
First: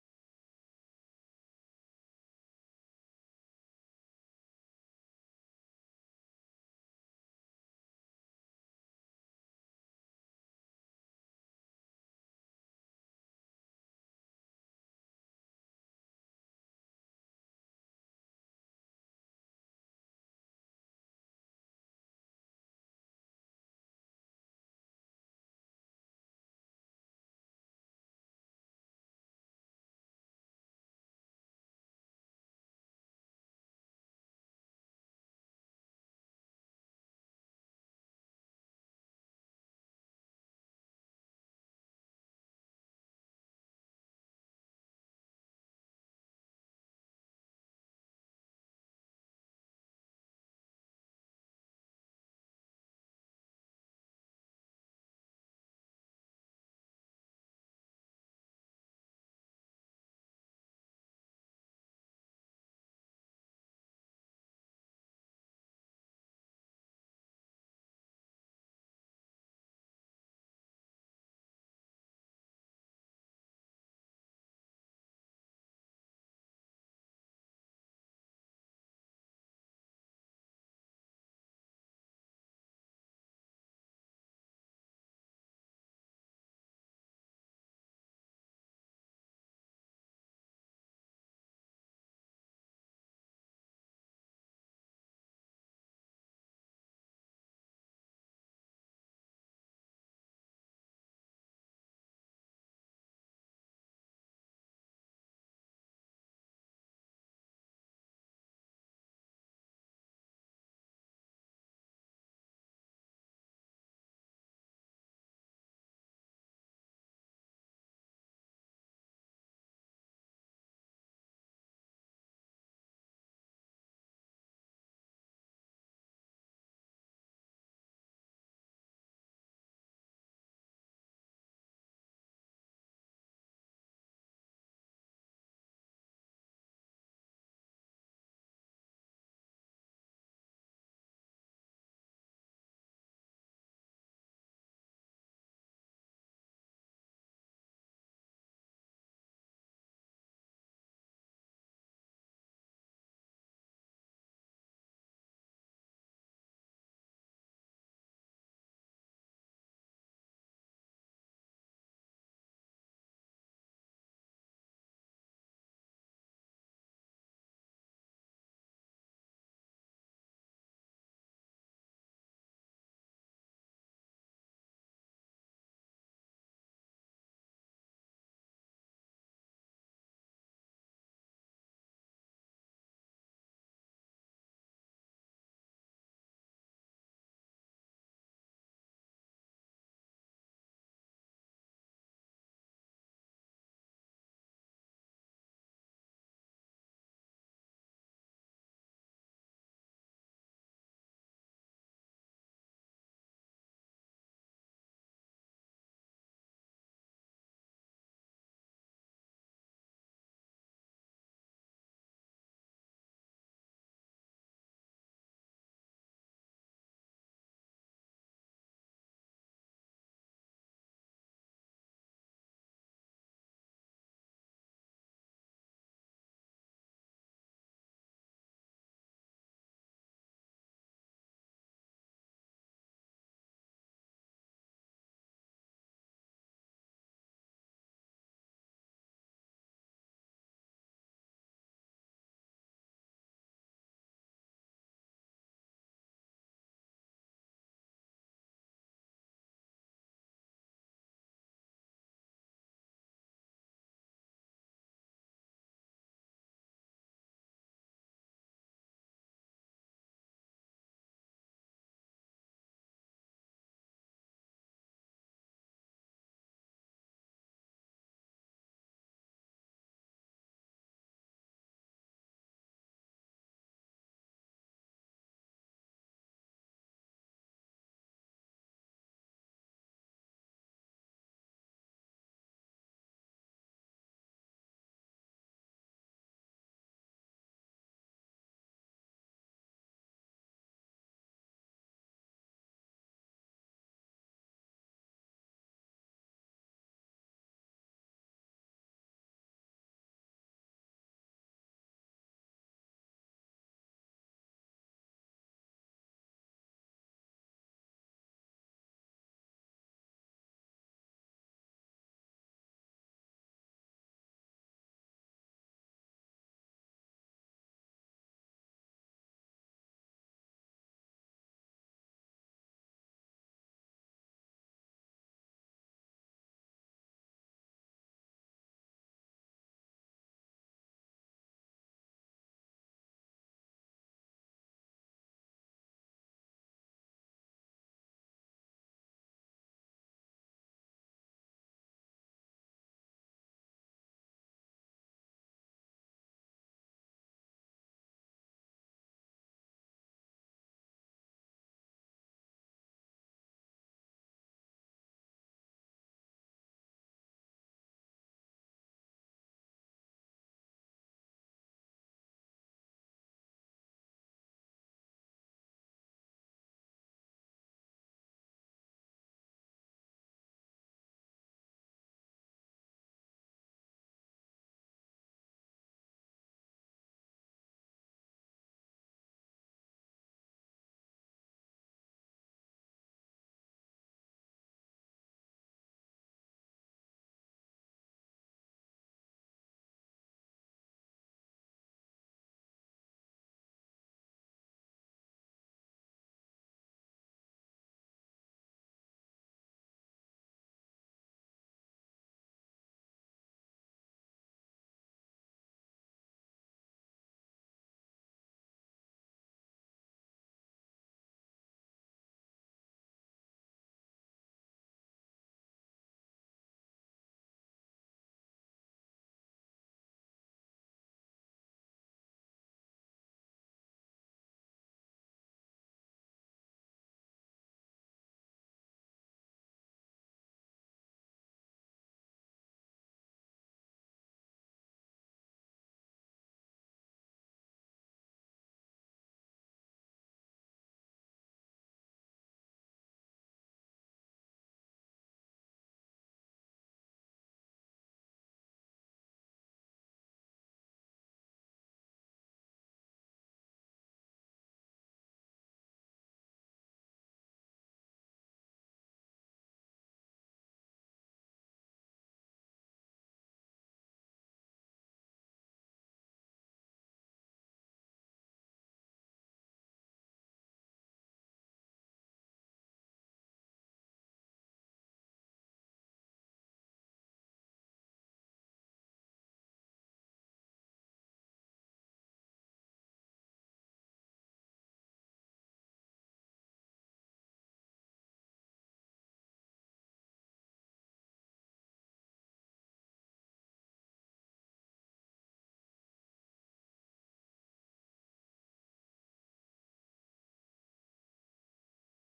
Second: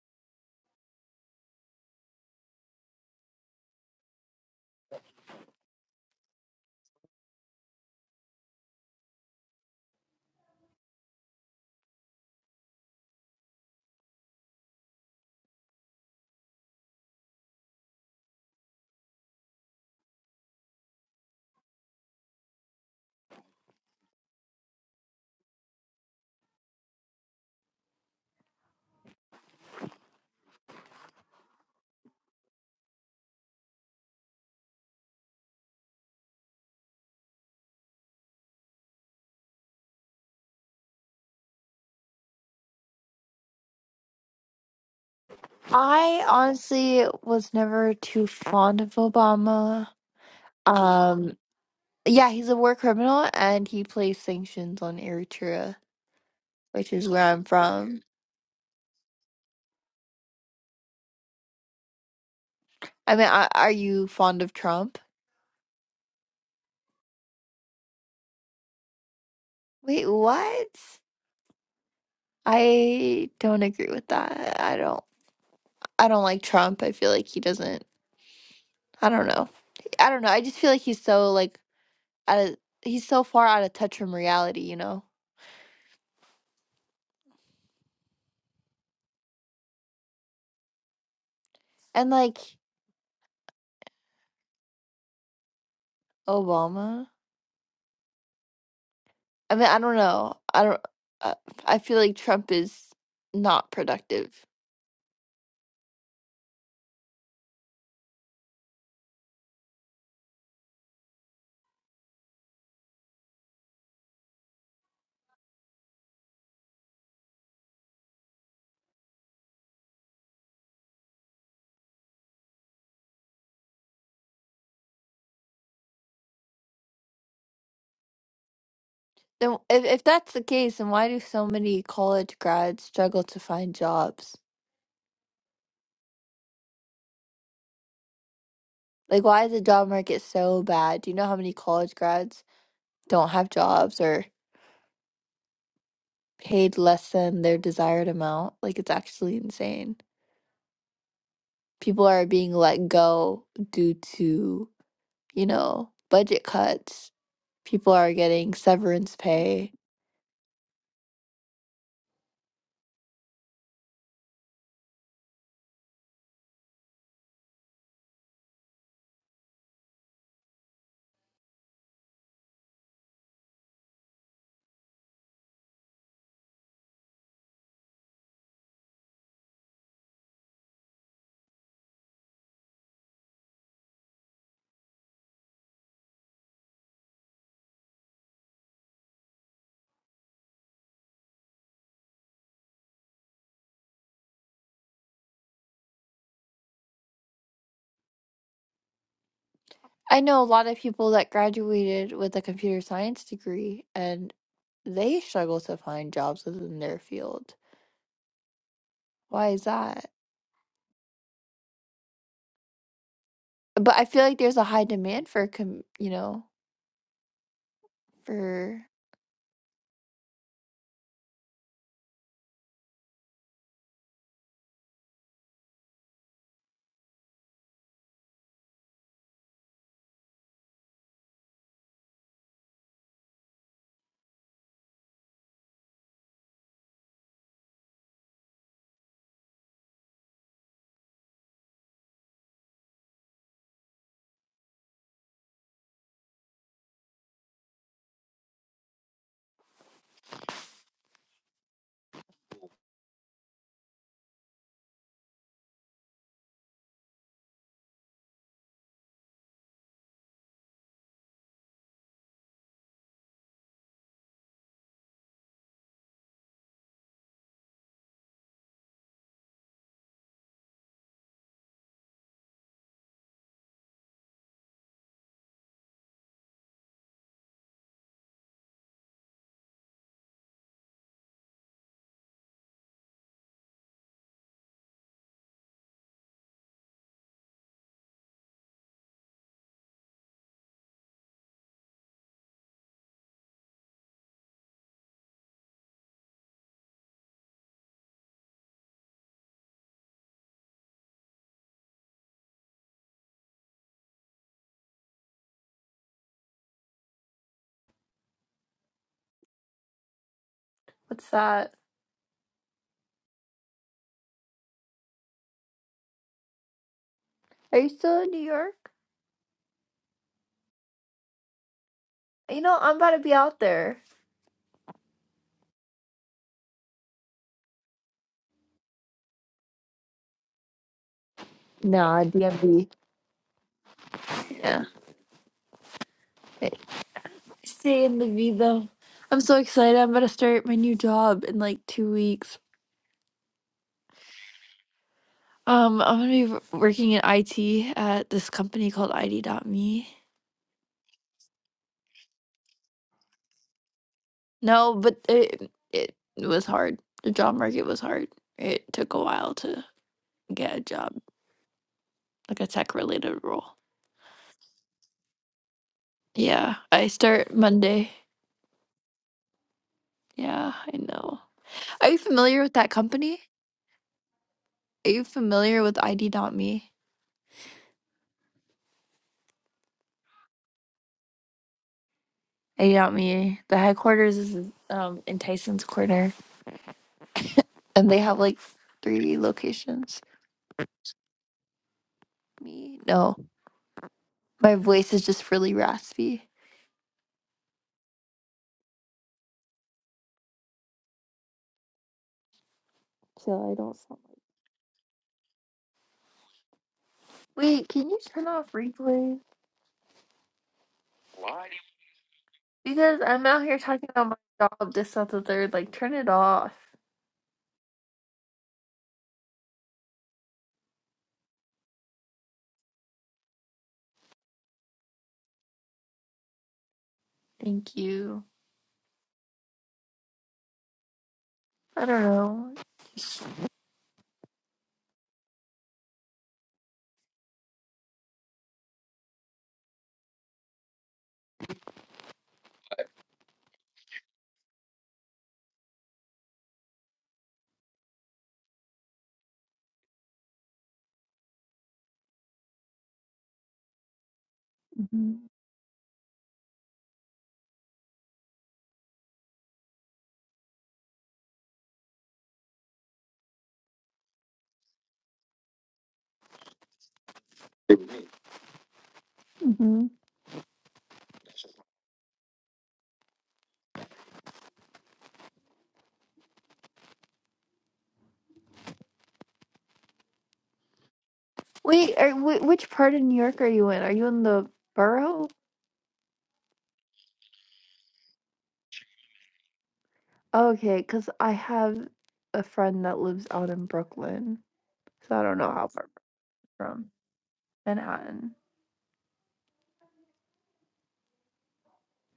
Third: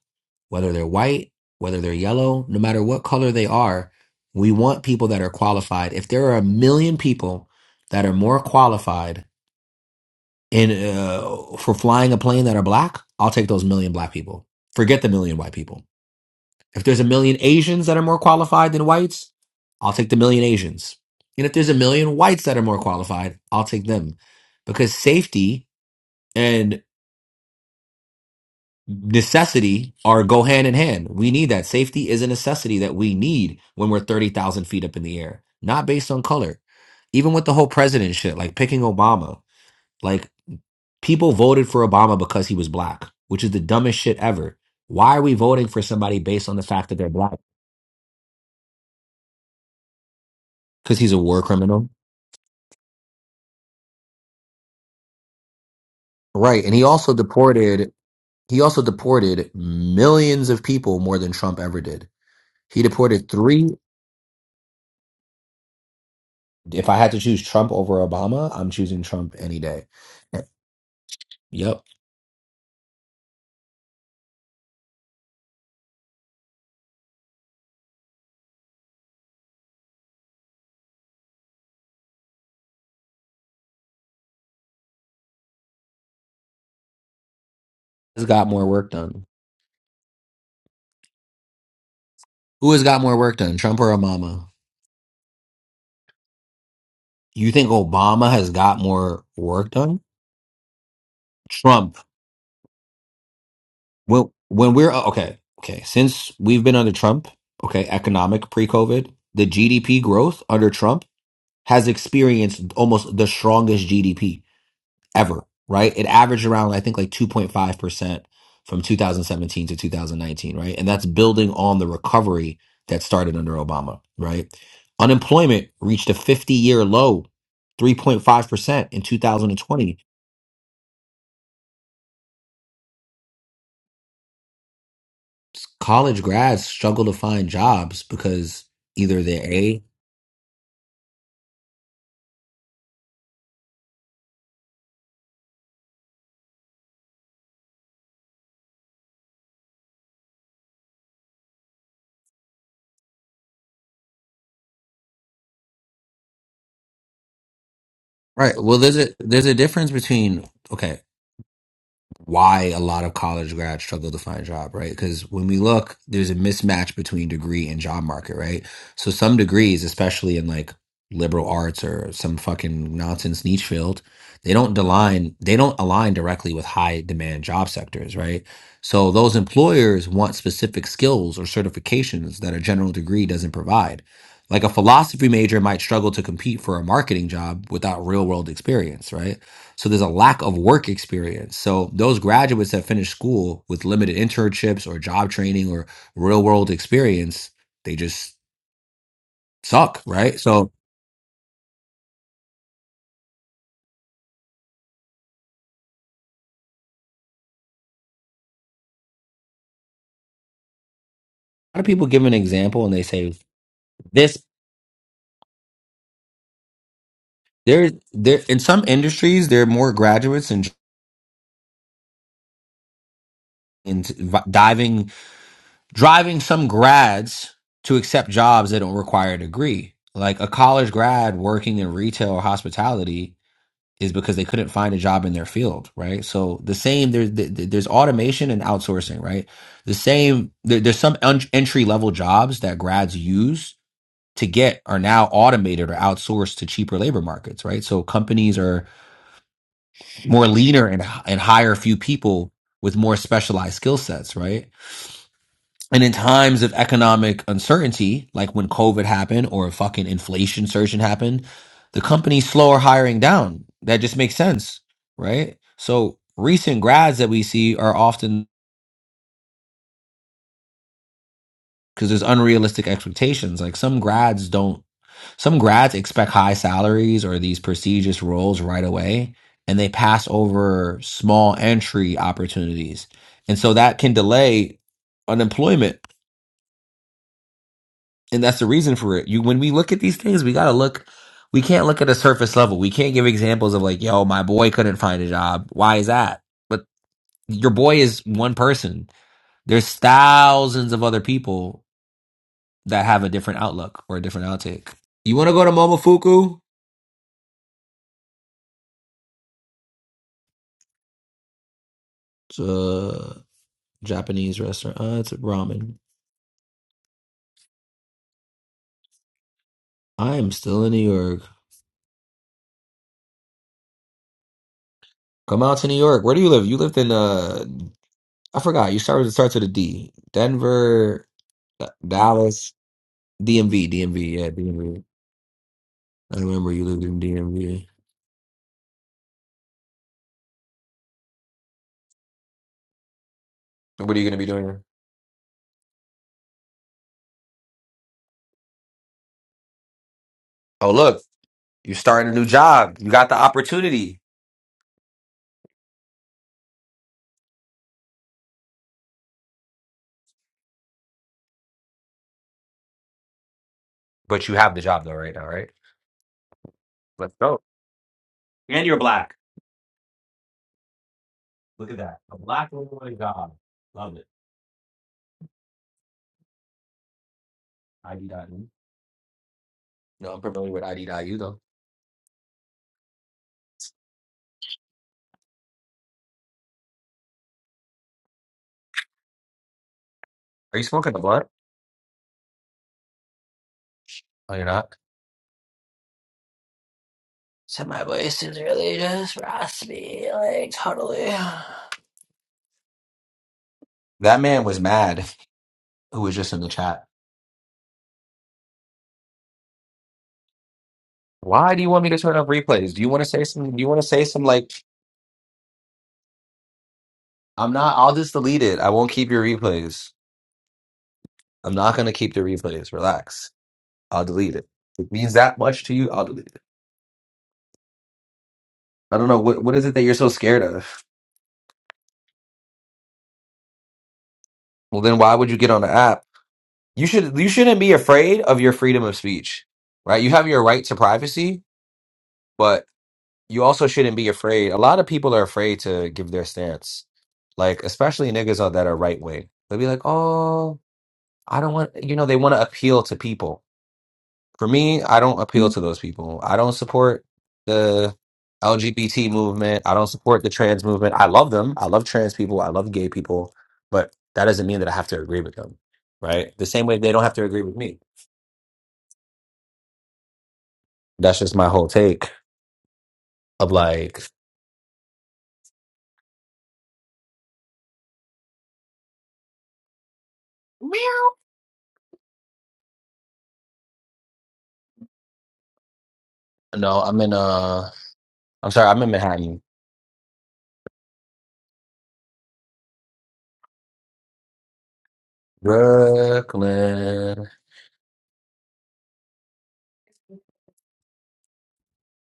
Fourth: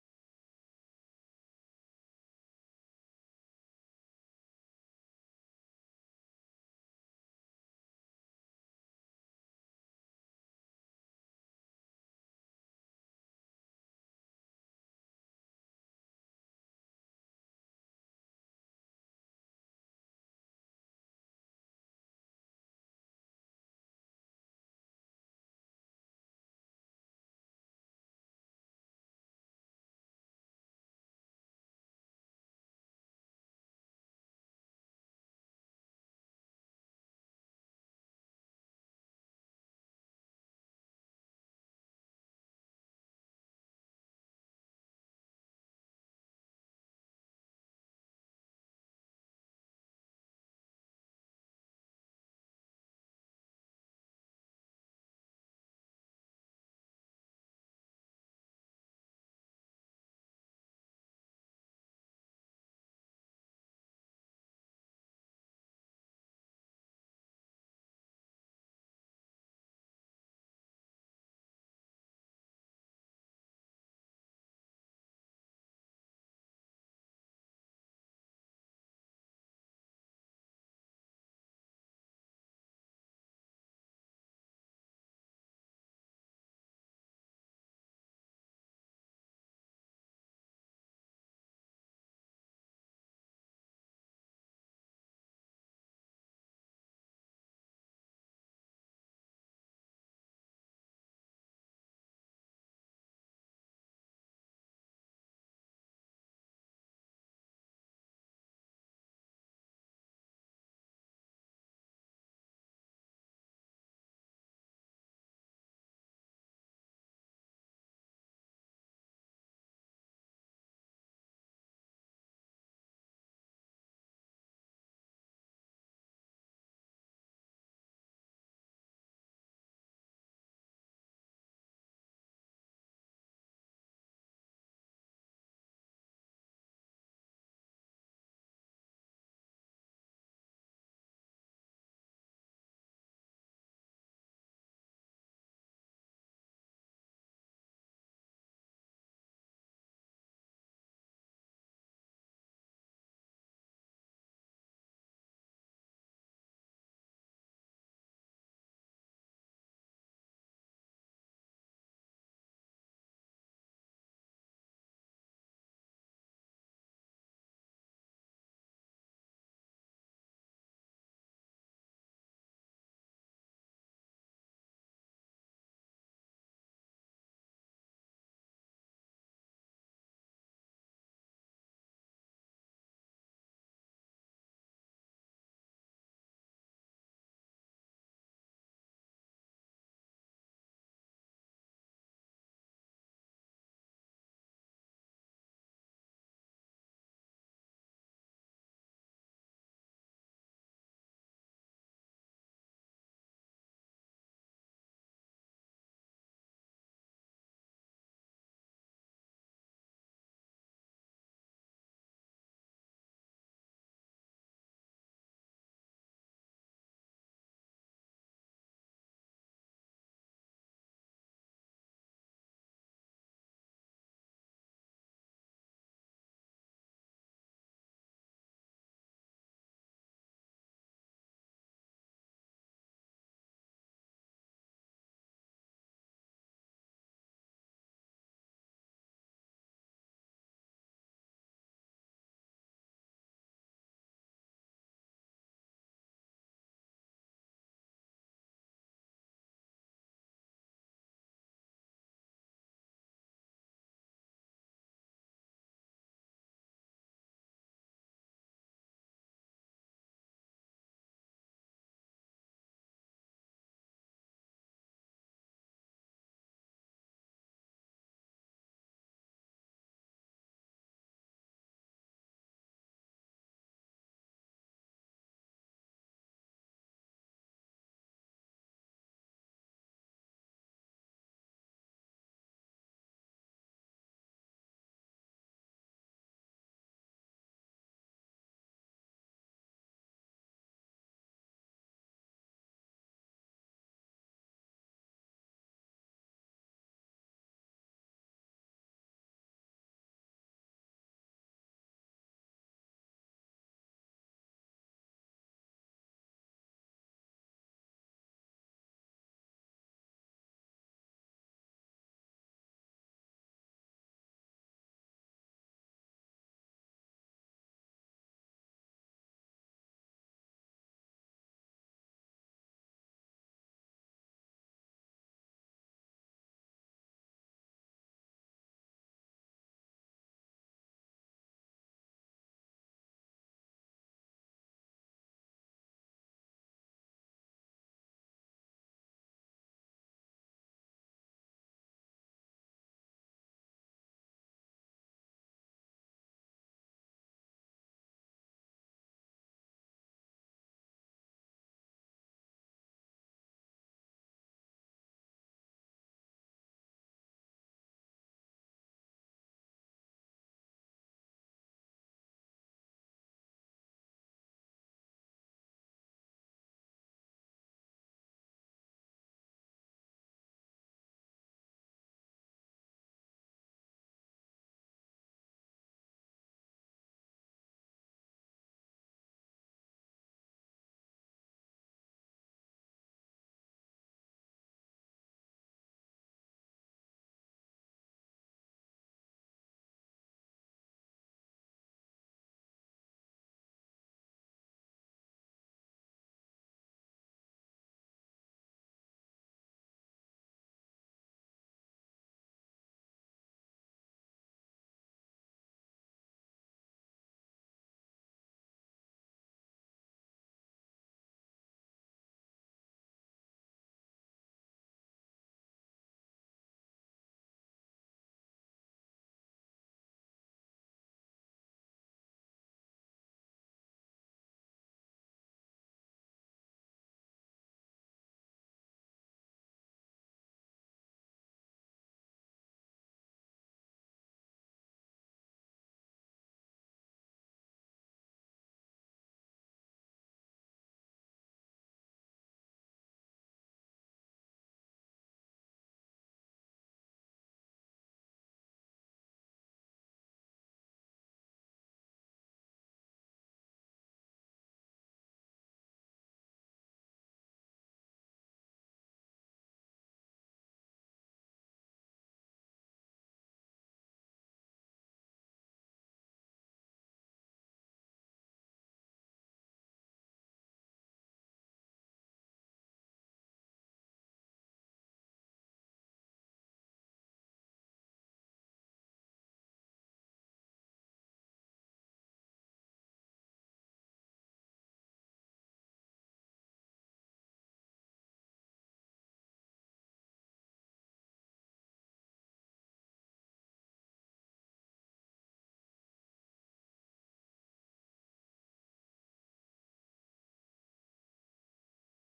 Speaker 1: whether they're white, whether they're yellow, no matter what color they are, we want people that are qualified. If there are a million people that are more qualified in uh, for flying a plane that are black, I'll take those million black people. Forget the million white people. If there's a million Asians that are more qualified than whites, I'll take the million Asians. And if there's a million whites that are more qualified, I'll take them because safety and necessity are go hand in hand. We need that. Safety is a necessity that we need when we're 30,000 feet up in the air, not based on color. Even with the whole president shit, like picking Obama, like people voted for Obama because he was black, which is the dumbest shit ever. Why are we voting for somebody
Speaker 3: I
Speaker 1: based on the fact that
Speaker 3: honestly
Speaker 1: they're black?
Speaker 3: was never too fond of Obama.
Speaker 1: Because he's a
Speaker 3: Um
Speaker 1: war criminal
Speaker 3: yeah, he's a war criminal and he placed sanctions on Eritrea
Speaker 1: Right, and he
Speaker 3: which is
Speaker 1: also
Speaker 3: where I'm
Speaker 1: deported
Speaker 3: from.
Speaker 1: he also deported millions of people more than Trump ever did. He
Speaker 3: I mean,
Speaker 1: deported
Speaker 3: I,
Speaker 1: three.
Speaker 3: are you fond of Trump?
Speaker 1: If I had to choose Trump over Obama, I'm choosing Trump any day.
Speaker 3: Wait, what?
Speaker 1: Yep.
Speaker 3: I don't agree with that. I don't. I don't like Trump. I feel like he doesn't. I don't know. I don't know. I just feel like he's so like out of, he's so far out of touch from reality, you know.
Speaker 1: Who's got more work done?
Speaker 3: And like
Speaker 1: Who has got more work done, Trump or Obama?
Speaker 3: Obama,
Speaker 1: You think Obama has got more
Speaker 3: I mean,
Speaker 1: work
Speaker 3: I don't
Speaker 1: done?
Speaker 3: know. I don't. Uh, I feel
Speaker 1: Trump.
Speaker 3: like Trump is not
Speaker 1: When
Speaker 3: productive.
Speaker 1: when we're oh, okay, okay, since we've been under Trump, okay, economic pre-COVID, the GDP growth under Trump has experienced almost the strongest GDP. ever, right? It averaged around, I think, like 2.5% from 2017 to 2019, right? And that's building on the recovery that started under Obama, right? Unemployment reached a 50 year low, 3.5% in
Speaker 3: Then, if
Speaker 1: 2020.
Speaker 3: if that's the case, then why do so many college grads struggle to find jobs?
Speaker 1: College grads struggle to find jobs because
Speaker 3: Like,
Speaker 1: either
Speaker 3: why is
Speaker 1: they're
Speaker 3: the
Speaker 1: A,
Speaker 3: job market so bad? Do you know how many college grads don't have jobs or paid less than their desired amount? Like, it's actually insane. People are being let go due to, you know, budget cuts. People are
Speaker 1: right?
Speaker 3: getting
Speaker 1: Well, there's a,
Speaker 3: severance
Speaker 1: there's a
Speaker 3: pay.
Speaker 1: difference between, okay. why a lot of college grads struggle to find a job, right? Because when we look, there's a mismatch between degree and job market, right? So some degrees, especially in like liberal arts or some fucking nonsense niche field, they don't align they don't align directly with high demand job sectors, right? So those employers want specific skills or certifications that a general degree doesn't provide. Like a philosophy major might struggle to compete for a marketing job without real world experience, right? So there's a lack of work experience. So those graduates that finish school with limited internships or job training or real world experience, they just suck,
Speaker 3: I
Speaker 1: right?
Speaker 3: know a
Speaker 1: So a
Speaker 3: lot of
Speaker 1: lot
Speaker 3: people that graduated with a computer science degree and they struggle to find jobs within their field. Why is that?
Speaker 1: of people give an example and they say
Speaker 3: But I feel like
Speaker 1: this
Speaker 3: there's a high demand for, com- you know,
Speaker 1: there there in
Speaker 3: for
Speaker 1: some industries there are more graduates and and v- diving driving some grads to accept jobs that don't require a degree. Like a college grad working in retail or hospitality is because they couldn't find a job in their field, right? So the same there's there's automation and outsourcing, right? The same there, there's some un- entry level jobs that grads use to get are now automated or outsourced to cheaper labor markets, right? So companies are more leaner and and hire a few people with more specialized skill sets, right? And in times of economic uncertainty, like when COVID happened or a fucking inflation surge happened, the companies slow or hiring down. That just makes sense, right? So recent grads that we see are often because there's unrealistic expectations. Like some grads don't, some grads expect high salaries or these prestigious roles right away, and they pass over small entry opportunities. And so that can delay unemployment and that's the reason for it. You when we look at these things, we gotta look. We can't look at a surface level. We can't give examples of like, yo, my boy couldn't find a job. Why is that? But your boy is one person. There's thousands of other people that have a different outlook or a different outtake. You want to go to Momofuku?
Speaker 3: What's that?
Speaker 1: It's a Japanese restaurant. Uh, it's ramen.
Speaker 3: Are you still in New York?
Speaker 1: I am still in New York.
Speaker 3: You know, I'm about to be out there.
Speaker 1: Come out to New York. Where do you live? You lived in uh, I forgot. You started. It starts with a D. Denver,
Speaker 3: Nah,
Speaker 1: Dallas.
Speaker 3: DMV.
Speaker 1: DMV, DMV, yeah,
Speaker 3: Yeah.
Speaker 1: DMV. I remember you lived in DMV.
Speaker 3: Stay in the V though. I'm so excited. I'm about to start my new job in like two weeks.
Speaker 1: What are you going to be doing?
Speaker 3: Um, I'm gonna be w- working in IT at this company called ID.me.
Speaker 1: Oh, look, you're starting a new job. You got the opportunity,
Speaker 3: No, but it it was hard. The job market was hard. It took a while to get a job, like a tech related role.
Speaker 1: but you have the job though right now, right?
Speaker 3: Yeah, I
Speaker 1: Let's
Speaker 3: start
Speaker 1: go.
Speaker 3: Monday.
Speaker 1: And you're black.
Speaker 3: Yeah, I know.
Speaker 1: Look at
Speaker 3: Are you
Speaker 1: that. A
Speaker 3: familiar
Speaker 1: black
Speaker 3: with
Speaker 1: woman
Speaker 3: that
Speaker 1: with a
Speaker 3: company?
Speaker 1: job. Love it.
Speaker 3: Are you familiar with ID.me?
Speaker 1: ID.U. No, I'm familiar with ID.U though.
Speaker 3: ID.me. The headquarters is um in Tyson's Corner, and they have like three locations.
Speaker 1: Are you smoking the blunt?
Speaker 3: Me, no,
Speaker 1: Oh, you're
Speaker 3: my
Speaker 1: not?
Speaker 3: voice is just really raspy,
Speaker 1: So my voice is really just raspy, like totally.
Speaker 3: so I don't sound
Speaker 1: That man was mad who was just in the chat.
Speaker 3: like. Wait, can you turn off replay? Why?
Speaker 1: Why do you want me to turn off replays? Do you
Speaker 3: Because
Speaker 1: want to say
Speaker 3: I'm out
Speaker 1: some?
Speaker 3: here
Speaker 1: Do you want to
Speaker 3: talking
Speaker 1: say
Speaker 3: about
Speaker 1: some
Speaker 3: my
Speaker 1: like?
Speaker 3: job, this, that, the third. Like, turn it off.
Speaker 1: I'm not. I'll just delete it. I won't keep your replays. I'm not gonna keep the replays. Relax. I'll delete it. If it means that much to you, I'll delete it.
Speaker 3: Thank you.
Speaker 1: I don't know what what is it that you're so scared of.
Speaker 3: I don't know.
Speaker 1: Well, then why would you get on the app? You should. You shouldn't be afraid of your freedom of speech, right? You have your right to privacy, but you also shouldn't be afraid. A lot of people are afraid to give their stance, like especially niggas are- that are right wing. They'll be like, "Oh, I don't want," you know, they want to appeal to people For me, I
Speaker 3: hmm
Speaker 1: don't appeal to those people. I don't support the LGBT movement. I don't support the trans movement. I love them. I love trans people. I love gay people, but that doesn't mean that I have to agree with them, right? The same way they don't have to agree with me.
Speaker 3: hmm
Speaker 1: That's just my whole take of like,
Speaker 3: Wait, are, wh- which part of New York are you in? Are you in the borough?
Speaker 1: no, I'm in uh, I'm sorry, I'm in Manhattan,
Speaker 3: Okay, cause I have a friend that lives out in Brooklyn, so I don't know how Oh. far from
Speaker 1: Brooklyn.
Speaker 3: Manhattan.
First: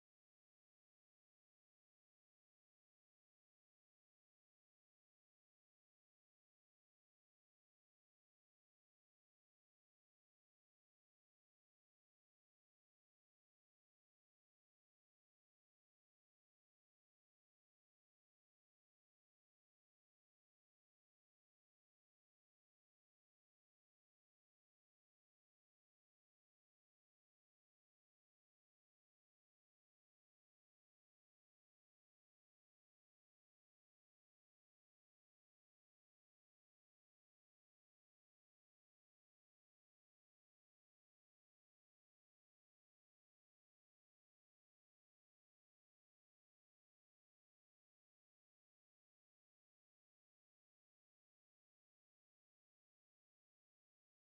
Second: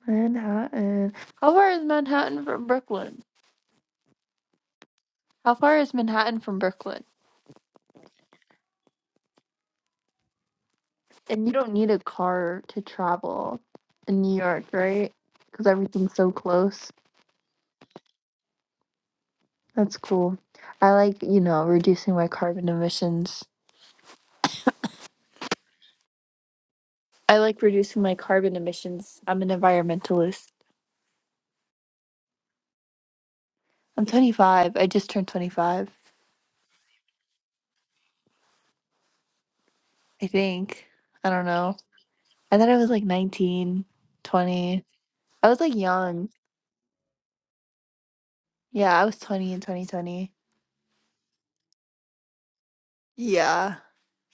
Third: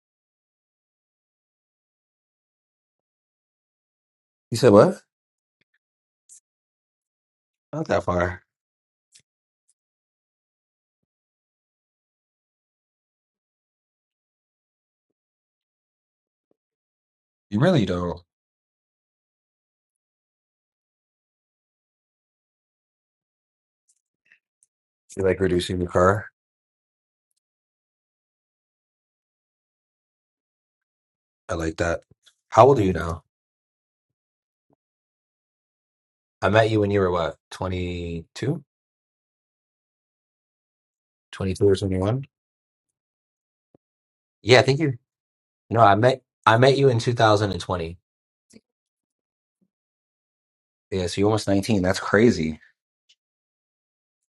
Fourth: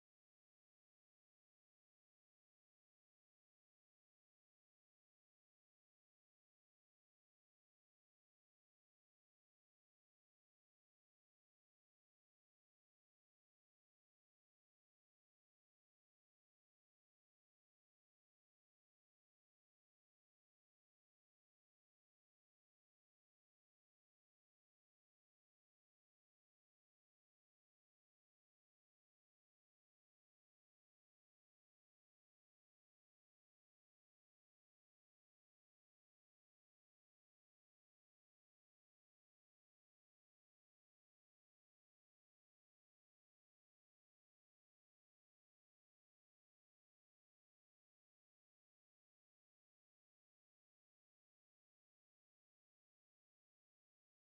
Speaker 3: Manhattan. How far is Manhattan from Brooklyn?
Speaker 1: You said what?
Speaker 3: How far is Manhattan from Brooklyn?
Speaker 1: Not that far.
Speaker 3: And you don't need a car to travel in New York, right? Cause everything's so close.
Speaker 1: You really don't.
Speaker 3: That's cool. I like, you know, reducing my carbon emissions.
Speaker 1: You like reducing your car?
Speaker 3: I like reducing my carbon emissions. I'm an environmentalist.
Speaker 1: I like that. How old are you now?
Speaker 3: I'm 25. I just turned 25,
Speaker 1: I met you when you were what, 22?
Speaker 3: I think. I don't
Speaker 1: 22
Speaker 3: know.
Speaker 1: or 21?
Speaker 3: I thought I was like 19,
Speaker 1: Yeah, I think
Speaker 3: 20.
Speaker 1: you.
Speaker 3: I was like
Speaker 1: No, I met
Speaker 3: young.
Speaker 1: I met you in 2020.
Speaker 3: Yeah, I was 20 in 2020.
Speaker 1: Yeah, so you're almost 19. That's crazy.
Speaker 3: Yeah.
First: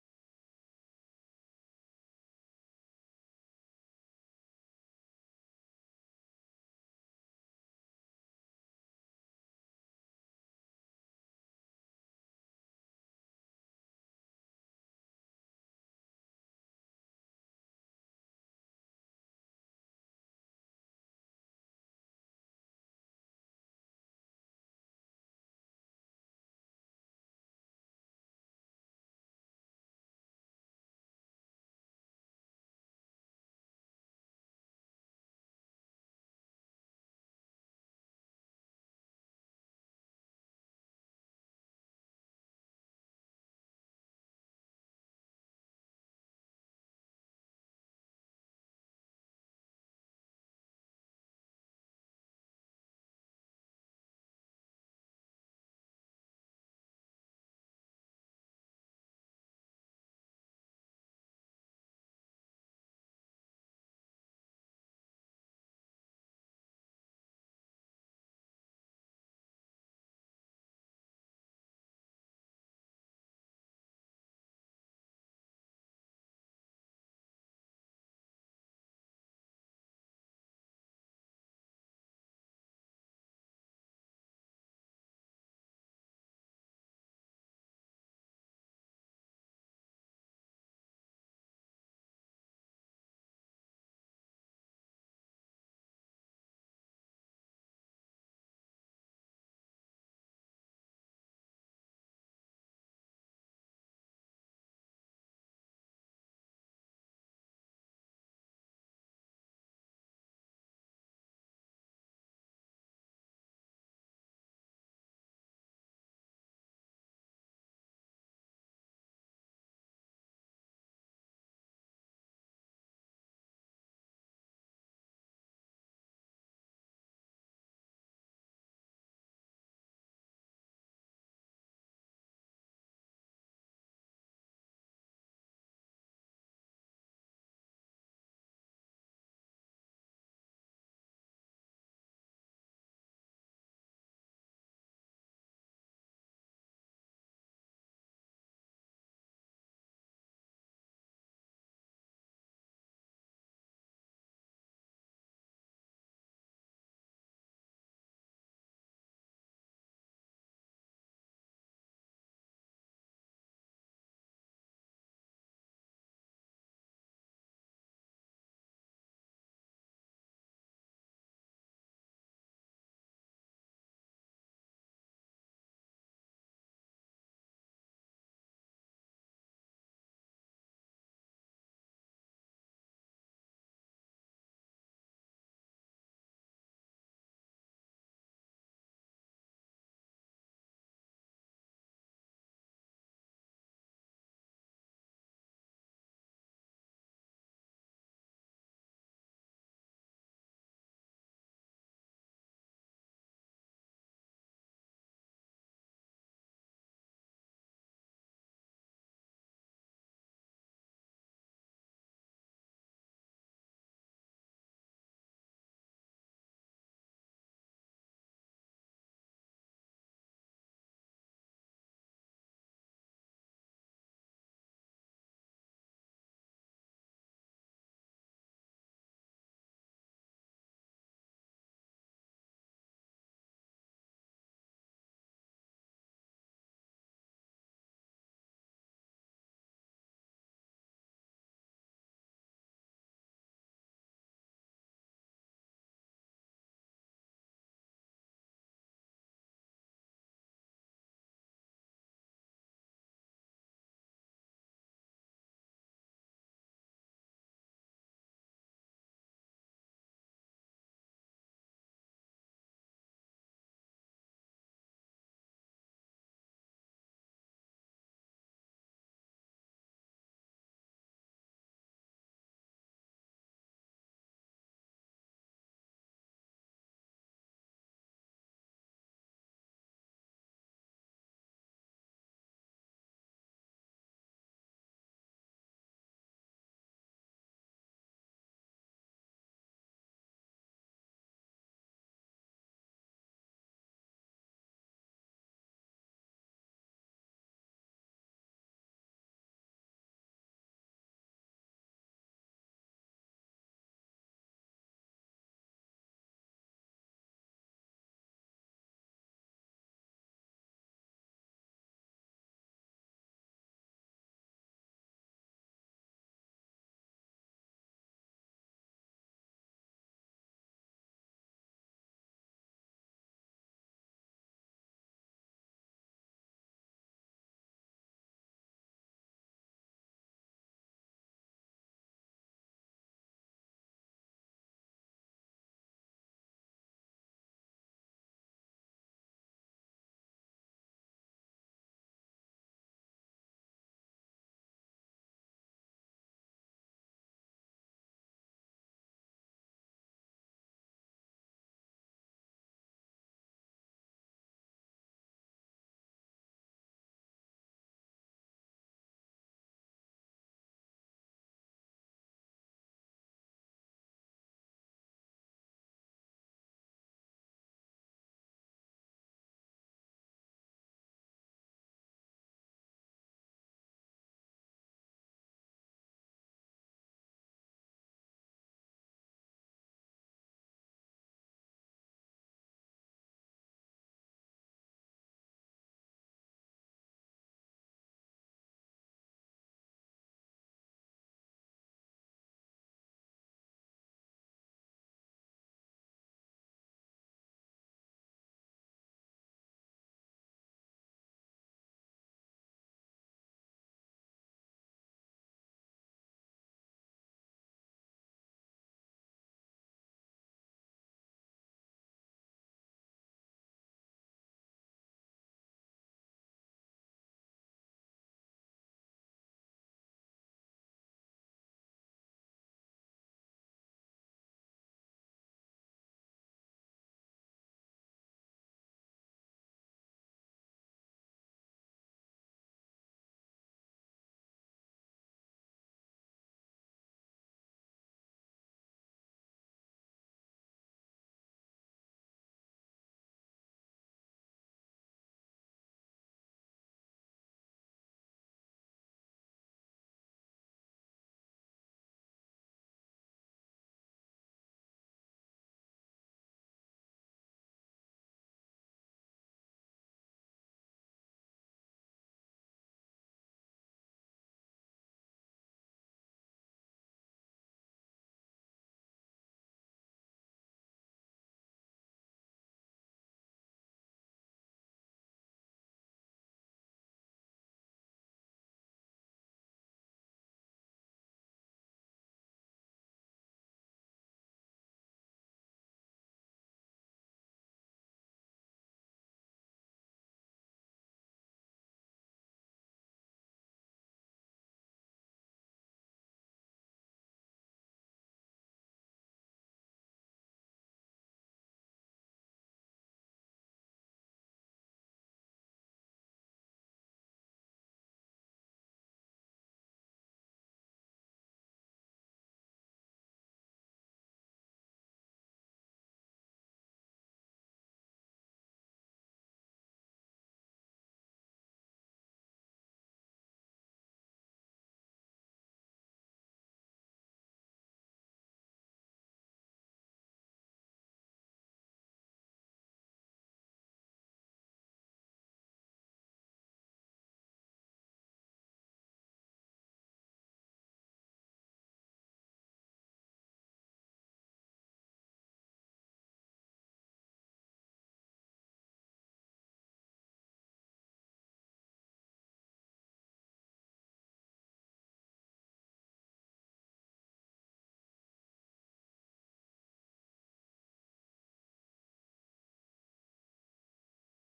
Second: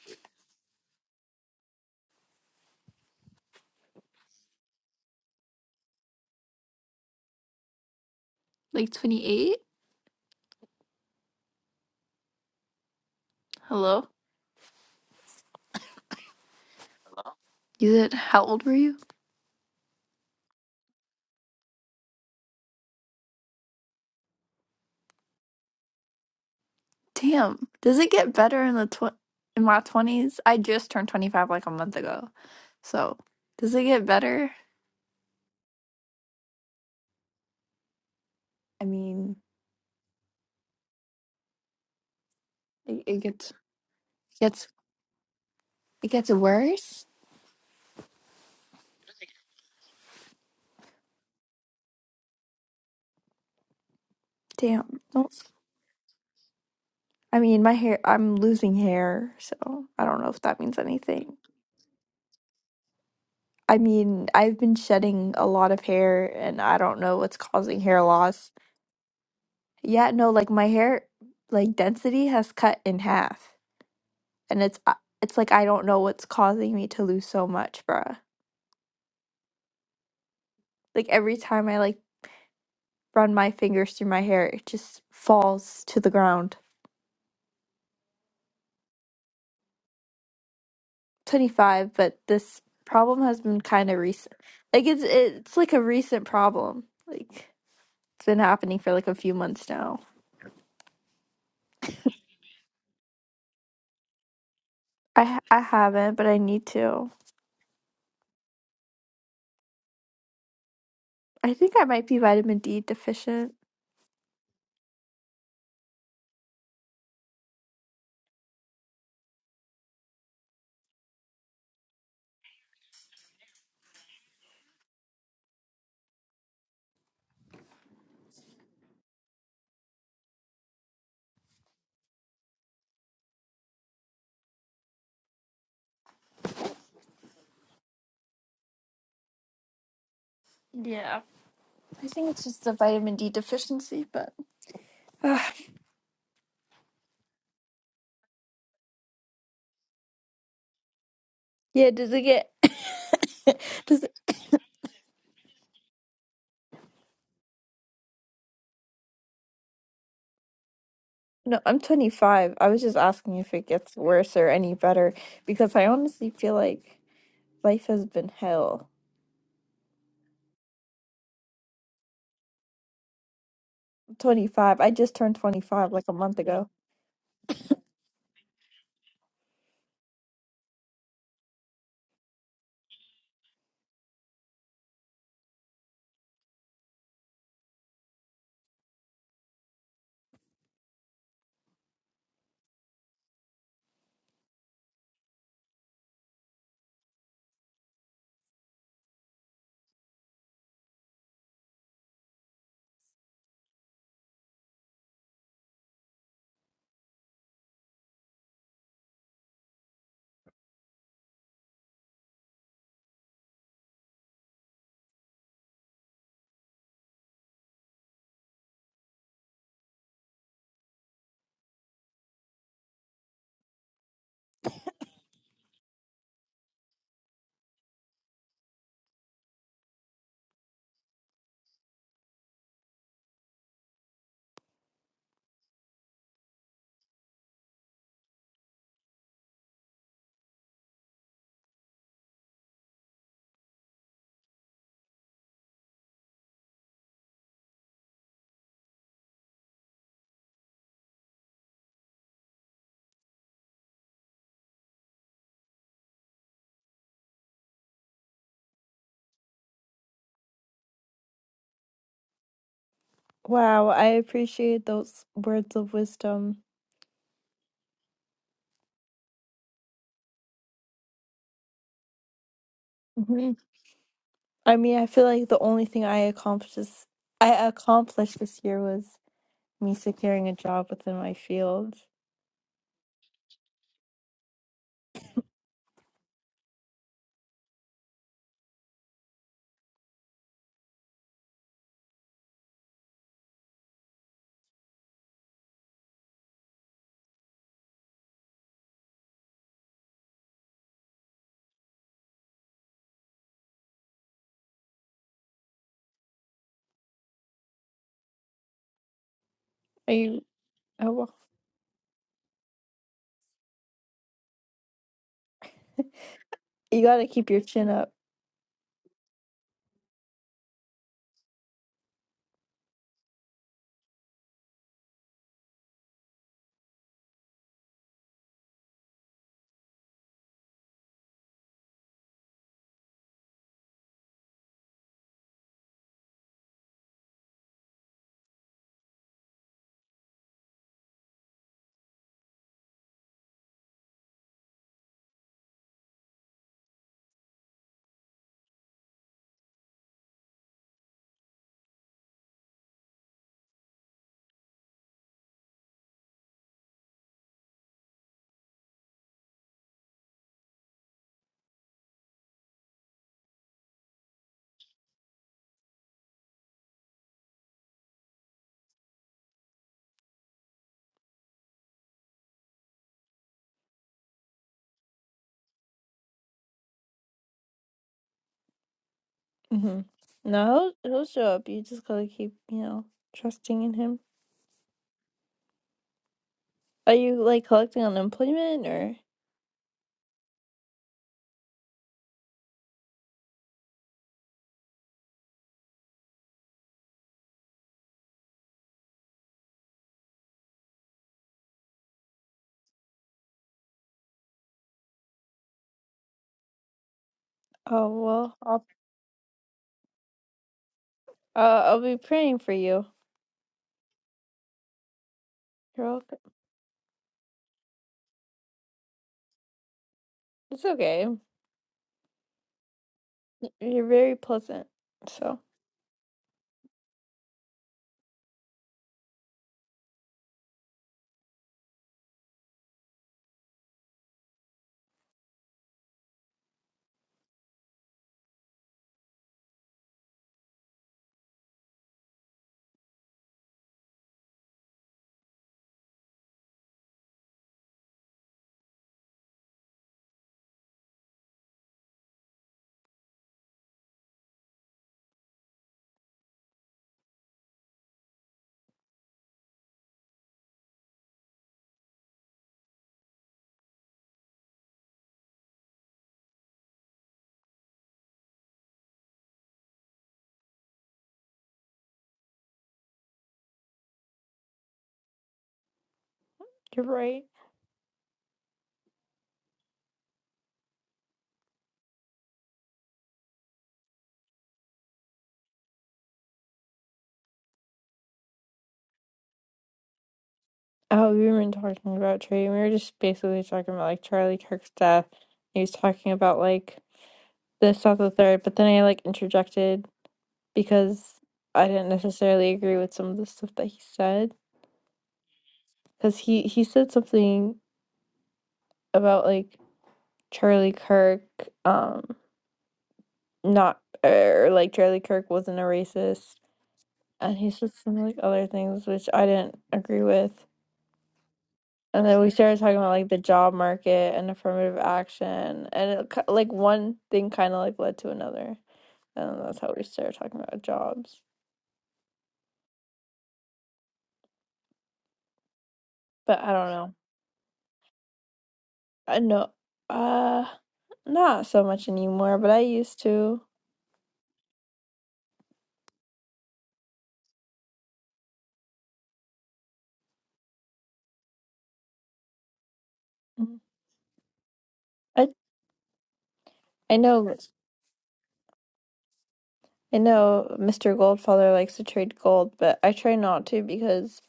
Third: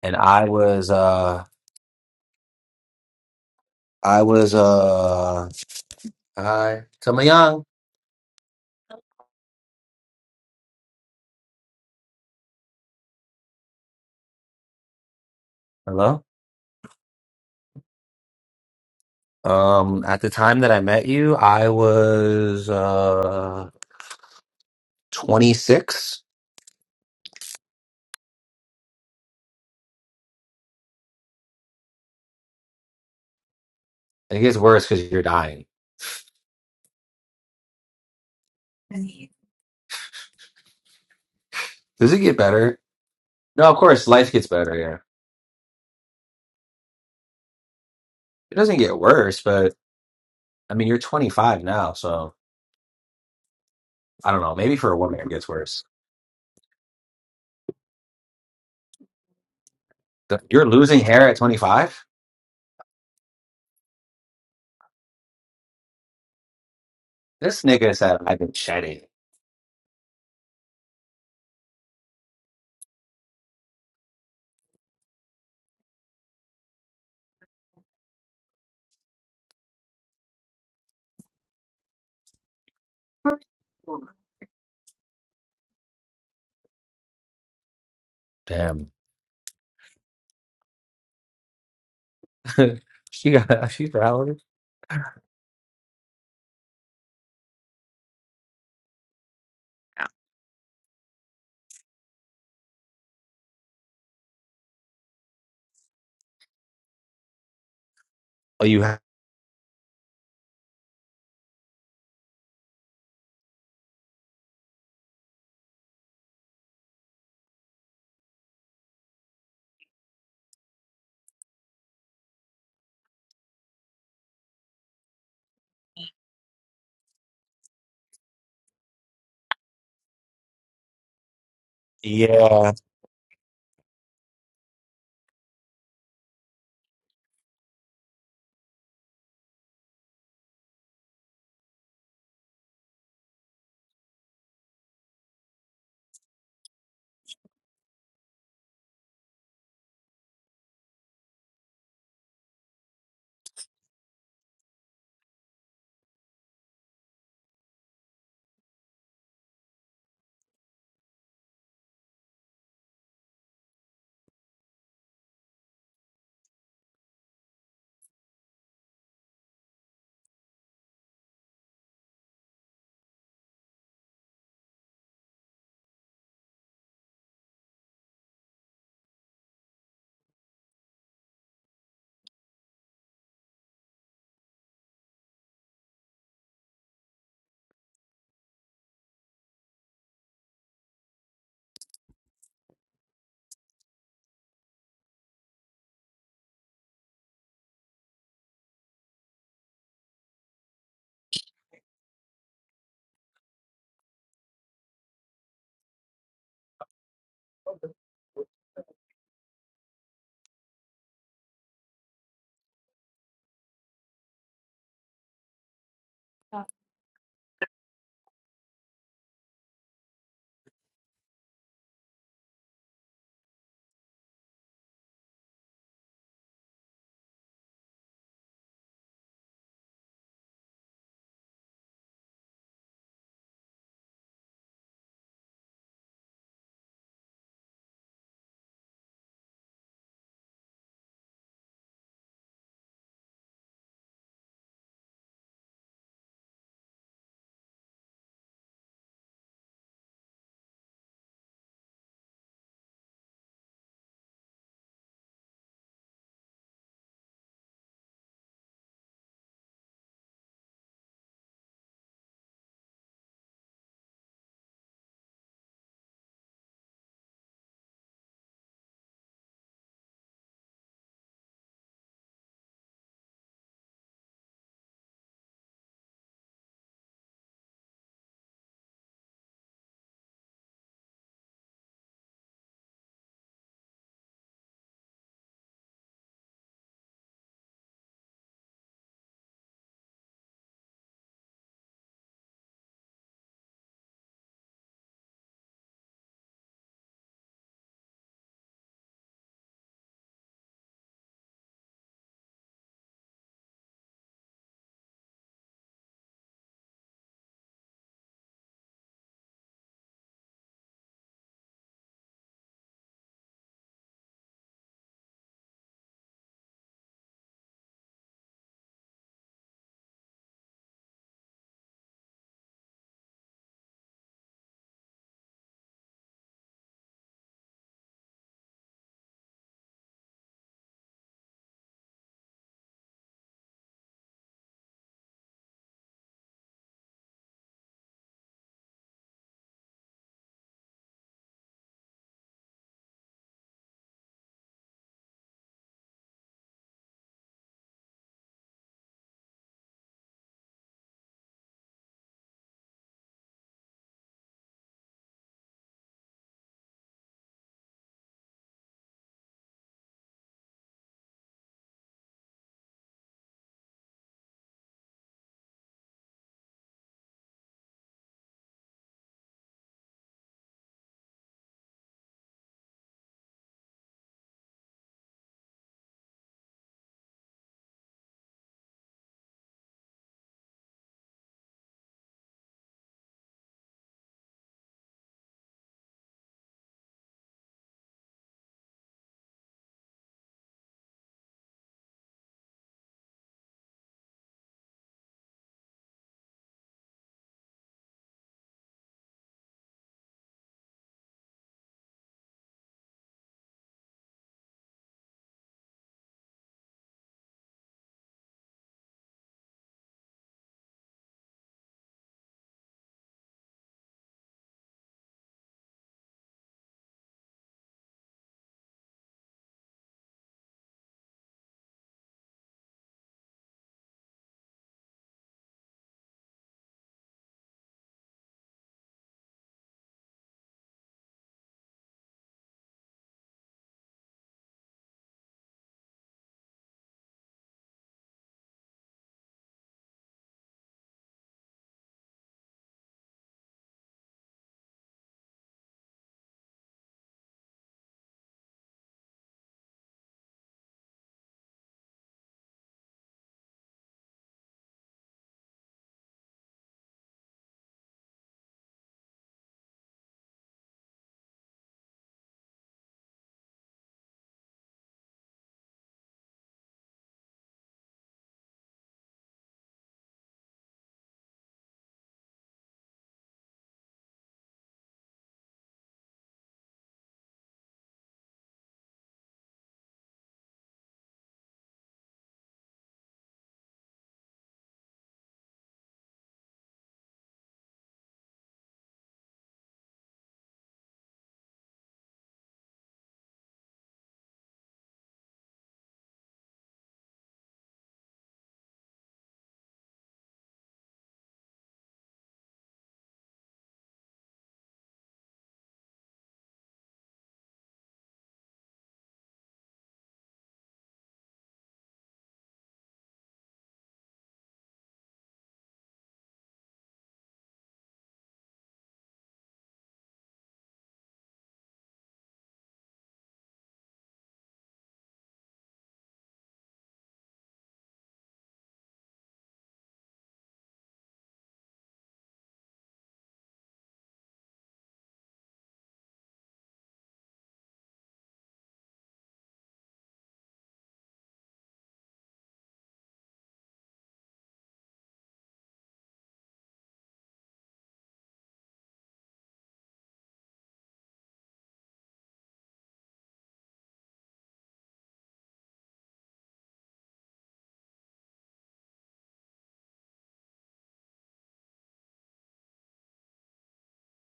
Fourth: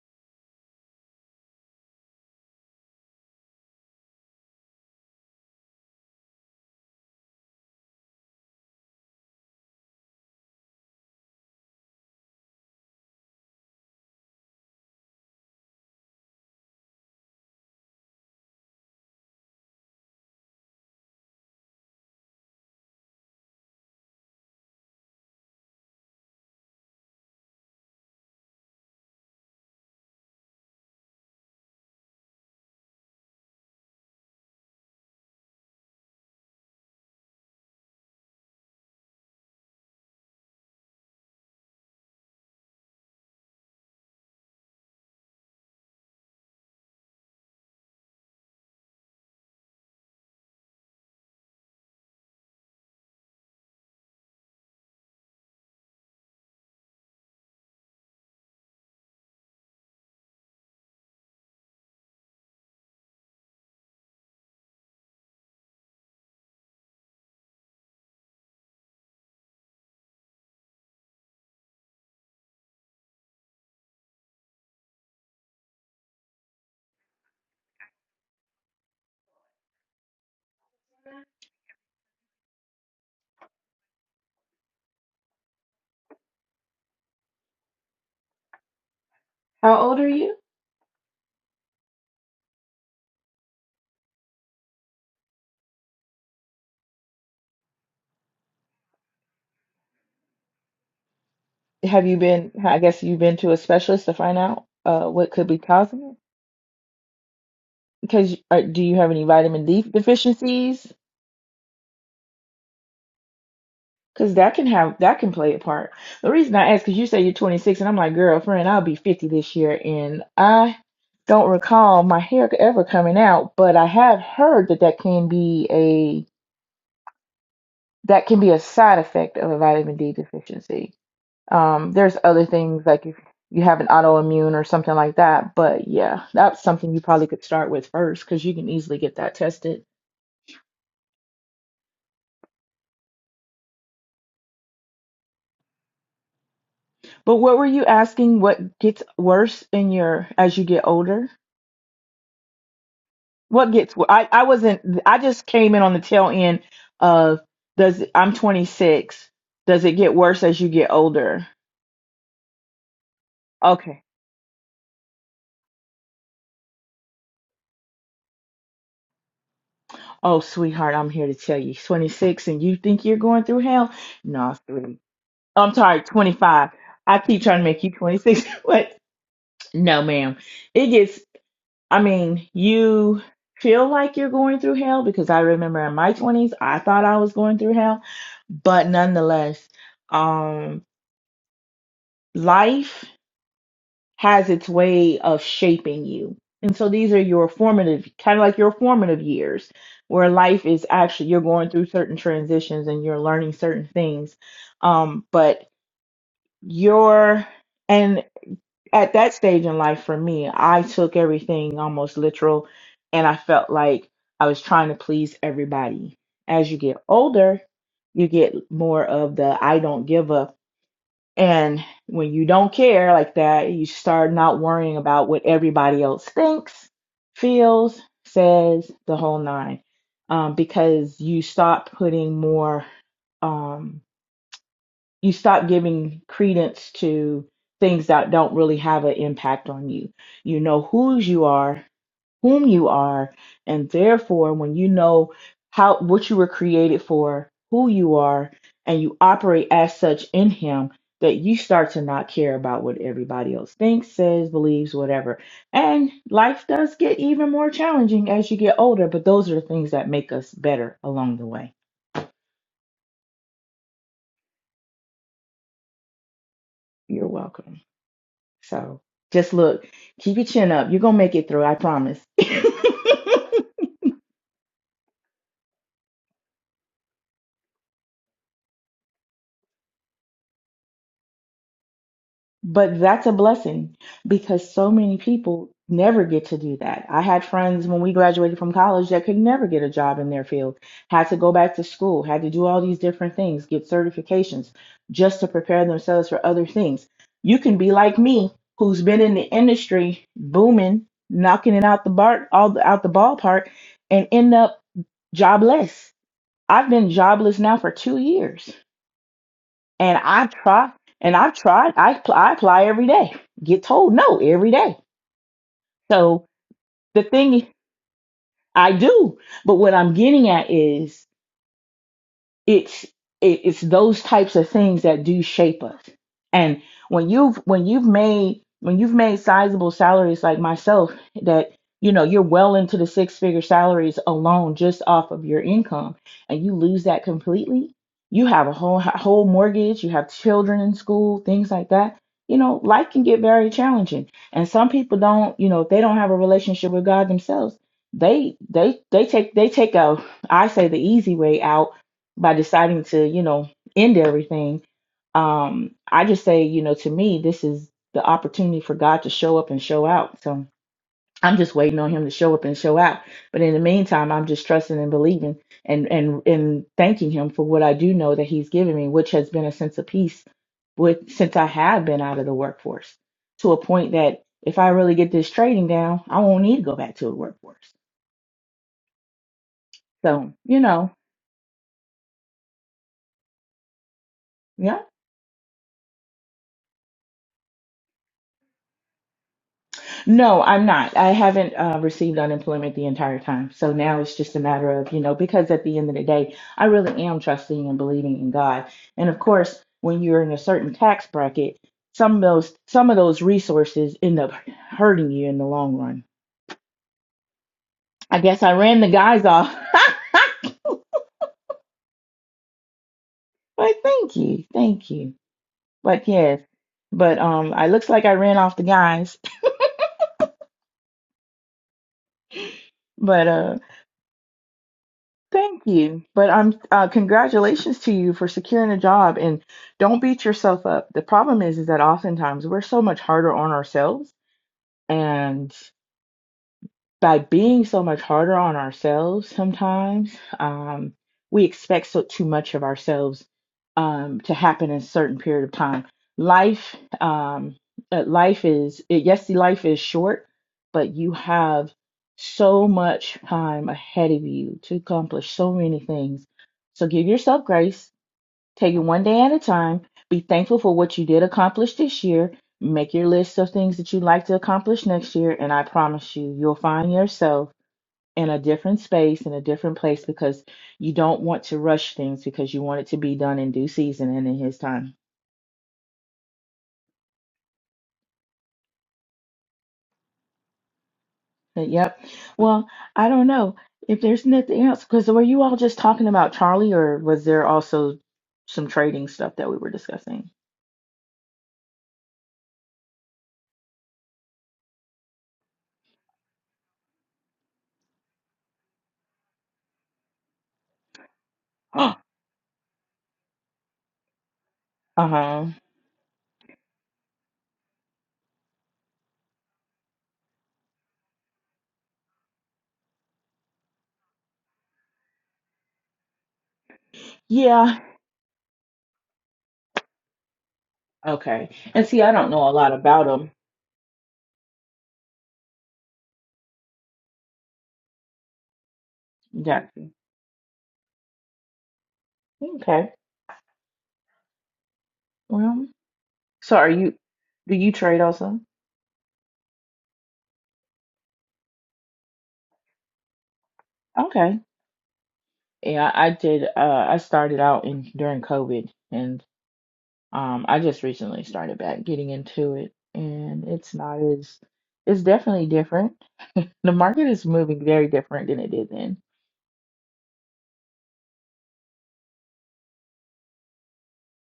Speaker 1: And I was uh I was uh hi Tama Young.
Speaker 3: Like 28? Hello?
Speaker 1: Hello.
Speaker 3: You said, how old were you?
Speaker 1: Um, at the time that I met you, I was uh 26.
Speaker 3: Damn. Does it get better in the tw- in my 20s? I just turned 25 like a month ago. So, does it get
Speaker 1: It
Speaker 3: better?
Speaker 1: gets worse because you're dying.
Speaker 3: I mean,
Speaker 1: Does it get better?
Speaker 3: it, it gets
Speaker 1: No, of course, life gets
Speaker 3: Gets
Speaker 1: better. Yeah,
Speaker 3: it gets worse?
Speaker 1: it doesn't get worse, but I mean, you're 25 now, so I don't know. Maybe for a
Speaker 3: damn.
Speaker 1: woman, it
Speaker 3: Don't,
Speaker 1: gets worse.
Speaker 3: I mean, my hair, I'm losing hair, so I don't know if
Speaker 1: The-
Speaker 3: that
Speaker 1: You're
Speaker 3: means
Speaker 1: losing
Speaker 3: anything.
Speaker 1: hair at 25?
Speaker 3: I mean, I've been shedding a lot of hair and I don't know what's
Speaker 1: This
Speaker 3: causing
Speaker 1: nigga
Speaker 3: hair
Speaker 1: said I've
Speaker 3: loss.
Speaker 1: been shedding.
Speaker 3: Yeah, no, like my hair like density has cut in half and it's uh, it's like I don't know what's causing me to lose so much, bruh. Like every time I like run my fingers through my hair, it just falls to the ground.
Speaker 1: Damn.
Speaker 4: How old are you?
Speaker 3: 25, but this
Speaker 1: [LAUGHS]
Speaker 3: problem
Speaker 1: she
Speaker 3: has been
Speaker 1: got
Speaker 3: kind
Speaker 1: she's
Speaker 3: of recent.
Speaker 1: valid.
Speaker 3: Like it's it's like a recent problem. Like it's been happening for like a few months now.
Speaker 4: Have you been, I guess you've been to a specialist to find out uh,
Speaker 3: I
Speaker 4: what
Speaker 3: ha-
Speaker 4: could be
Speaker 3: I
Speaker 4: causing
Speaker 3: haven't,
Speaker 4: it?
Speaker 3: but I need to.
Speaker 4: Because uh,
Speaker 1: Oh, you
Speaker 4: do you
Speaker 1: have.
Speaker 4: have any vitamin D deficiencies?
Speaker 3: I think I might be vitamin D deficient.
Speaker 4: Because that can have, that can play a part. The reason I ask, because you say you're 26, and I'm like, girlfriend, I'll be 50 this year, and I don't recall my hair ever coming out, but I have heard that that can be a, that can be a side effect of a vitamin D deficiency. Um, there's other
Speaker 1: Yeah.
Speaker 4: things like if you have an autoimmune or something like that, but yeah, that's something you probably could start with first because you can easily get that tested.
Speaker 3: Yeah, I think it's just the vitamin D deficiency, but Ugh.
Speaker 4: But what were you asking? What gets worse in your as you get older?
Speaker 3: yeah, does it get
Speaker 4: What
Speaker 3: [LAUGHS]
Speaker 4: gets?
Speaker 3: does
Speaker 4: wo-
Speaker 3: it
Speaker 4: I I wasn't. I just came in on the tail end of does. I'm 26. Does it get worse as you get older?
Speaker 3: no, I'm 25. I was just asking if it gets
Speaker 4: Okay.
Speaker 3: worse or any better because I honestly feel like life has been hell.
Speaker 4: Oh, sweetheart, I'm here to tell you, 26, and you think you're going through hell? No,
Speaker 3: 25. I
Speaker 4: sweetie.
Speaker 3: just turned
Speaker 4: I'm
Speaker 3: 25
Speaker 4: sorry,
Speaker 3: like a month ago.
Speaker 4: 25. I keep trying to make you 26. [LAUGHS] but No, ma'am. It gets, I mean, you feel like you're going through hell because I remember in my 20s, I thought I was going through hell. But nonetheless, um, life has its way of shaping you. And so these are your formative, kind of like your formative years, where life is actually, you're going through certain transitions and you're learning certain things. Um, but your, and at that stage in life for me, I took everything almost literal and I felt like I was trying to please everybody. As you get older, you get more of the I don't give up. And when you don't care like that, you start not worrying about what everybody else thinks, feels, says, the whole nine. Um, because you stop putting more um, you stop giving credence to things that don't really have an impact on you. You know whose you are, whom you are, and therefore when you know how what you were created for, who you are, and you operate as such in him that you start to not care about what everybody else thinks, says, believes, whatever. And life does get even more challenging as you get older, but those are the things that make us better along the way.
Speaker 3: Wow, I appreciate those words of wisdom.
Speaker 4: You're welcome. So just look, keep your chin up. You're gonna make it through, I promise. [LAUGHS]
Speaker 3: Mhm. I mean, I feel like the only thing I accomplished I accomplished this year was me securing a job within my field.
Speaker 4: but that's a blessing because so many people never get to do that. I had friends when we graduated from college that could never get a job in their field, had to go back to school, had to do all these different things, get certifications just to prepare themselves for other things. You can be like me, who's been in the industry booming, knocking it out the bar all the, out the ballpark, and end up jobless I've been jobless now for two years,
Speaker 3: Are
Speaker 4: and
Speaker 3: you?
Speaker 4: I've tried,
Speaker 3: Oh, well,
Speaker 4: and I've tried. I pl- I apply every day, get told no every day.
Speaker 3: [LAUGHS]
Speaker 4: So
Speaker 3: you
Speaker 4: the
Speaker 3: gotta keep your
Speaker 4: thing
Speaker 3: chin up.
Speaker 4: I do, but what I'm getting at is it's it, it's those types of things that do shape us and when you've when you've made when you've made sizable salaries like myself that you know you're well into the six figure salaries alone just off of your income and you lose that completely you have a whole whole mortgage you have children in school things like that you know life can get very challenging and some people don't you know if they don't have a relationship with god themselves they they they take they take a i say the easy way out by deciding to, you know, end everything, um, I just say, you know, to me, this is the opportunity for God to show up and show out. So I'm just waiting on him to show up and show out. But in the meantime, I'm just trusting and believing and and and thanking him for what I do know that he's given me, which has been a sense of peace with since I have been out of the workforce to a point that if I really get this trading down, I won't need to go back to the workforce.
Speaker 3: hmm
Speaker 4: So, you
Speaker 3: No,
Speaker 4: know,
Speaker 3: he'll, he'll show up. You just gotta keep, you know, trusting in him.
Speaker 4: yeah.
Speaker 3: Are you like collecting unemployment or?
Speaker 4: No, I'm not. I haven't uh, received unemployment the entire time. So now it's just a matter of, you know, because at the end of the day, I really am trusting and believing in God. And of course, when you're in a certain tax bracket, some of those some of those resources end up hurting you in the long run.
Speaker 3: Oh
Speaker 4: I
Speaker 3: well,
Speaker 4: guess I
Speaker 3: I'll
Speaker 4: ran the guys off. [LAUGHS]
Speaker 3: uh, I'll be praying for you.
Speaker 4: but thank you. Thank you.
Speaker 3: You're all,
Speaker 4: But yes. But um I looks like I ran off the guys. [LAUGHS]
Speaker 3: it's okay.
Speaker 4: But uh.
Speaker 3: You're very pleasant, so
Speaker 4: Thank you. But I'm uh, congratulations to you for securing a job and don't beat yourself up. The problem is is that oftentimes we're so much harder on ourselves and by being so much harder on ourselves sometimes um, we expect so too much of ourselves um, to happen in a certain period of time life um, uh, life is yes life is short but you have so much time ahead of you to accomplish so many things so give yourself grace Take it one day at a time. Be thankful for what you did accomplish this year. Make your list of things that you'd like to accomplish next year. And I promise you, you'll find yourself in a different space, in a different place, because you don't want to rush things because you want it to be done in due season and in His time.
Speaker 3: you're right.
Speaker 4: But, Yep. Well, I don't know if there's nothing else, because were you all just talking about Charlie or was there also some trading stuff that we were discussing?
Speaker 3: Oh, we weren't talking about Trey. We were just basically talking about like Charlie Kirk's death. He was talking about like this, that, the third. But then I like interjected because I didn't
Speaker 4: [GASPS]
Speaker 3: necessarily agree with some of the stuff that he said.
Speaker 4: Uh huh.
Speaker 3: Because he he said something about like Charlie Kirk, um, not or like Charlie Kirk wasn't a racist, and he said
Speaker 4: Yeah.
Speaker 3: some like other things which I didn't agree with.
Speaker 4: Okay. And see,
Speaker 3: And
Speaker 4: I
Speaker 3: then
Speaker 4: don't
Speaker 3: we
Speaker 4: know a
Speaker 3: started
Speaker 4: lot
Speaker 3: talking about
Speaker 4: about
Speaker 3: like the
Speaker 4: him.
Speaker 3: job market and affirmative action, and it, ki- like one thing kind of like led to another, and that's how we
Speaker 4: Gotcha.
Speaker 3: started talking about jobs.
Speaker 4: Okay. Well,
Speaker 3: But I
Speaker 4: so
Speaker 3: don't
Speaker 4: are
Speaker 3: know.
Speaker 4: you, do you trade also?
Speaker 3: I know. Uh, not so much anymore, but I used to.
Speaker 4: Okay. Yeah, I did. Uh, I started out in during COVID, and um, I just recently started back getting into it, and
Speaker 3: Mhm.
Speaker 4: it's not as, it's
Speaker 3: I
Speaker 4: definitely different. The
Speaker 3: I
Speaker 4: market is
Speaker 3: know
Speaker 4: moving very different than it did then.
Speaker 3: I know Mr. Goldfather likes to trade gold, but I try not to because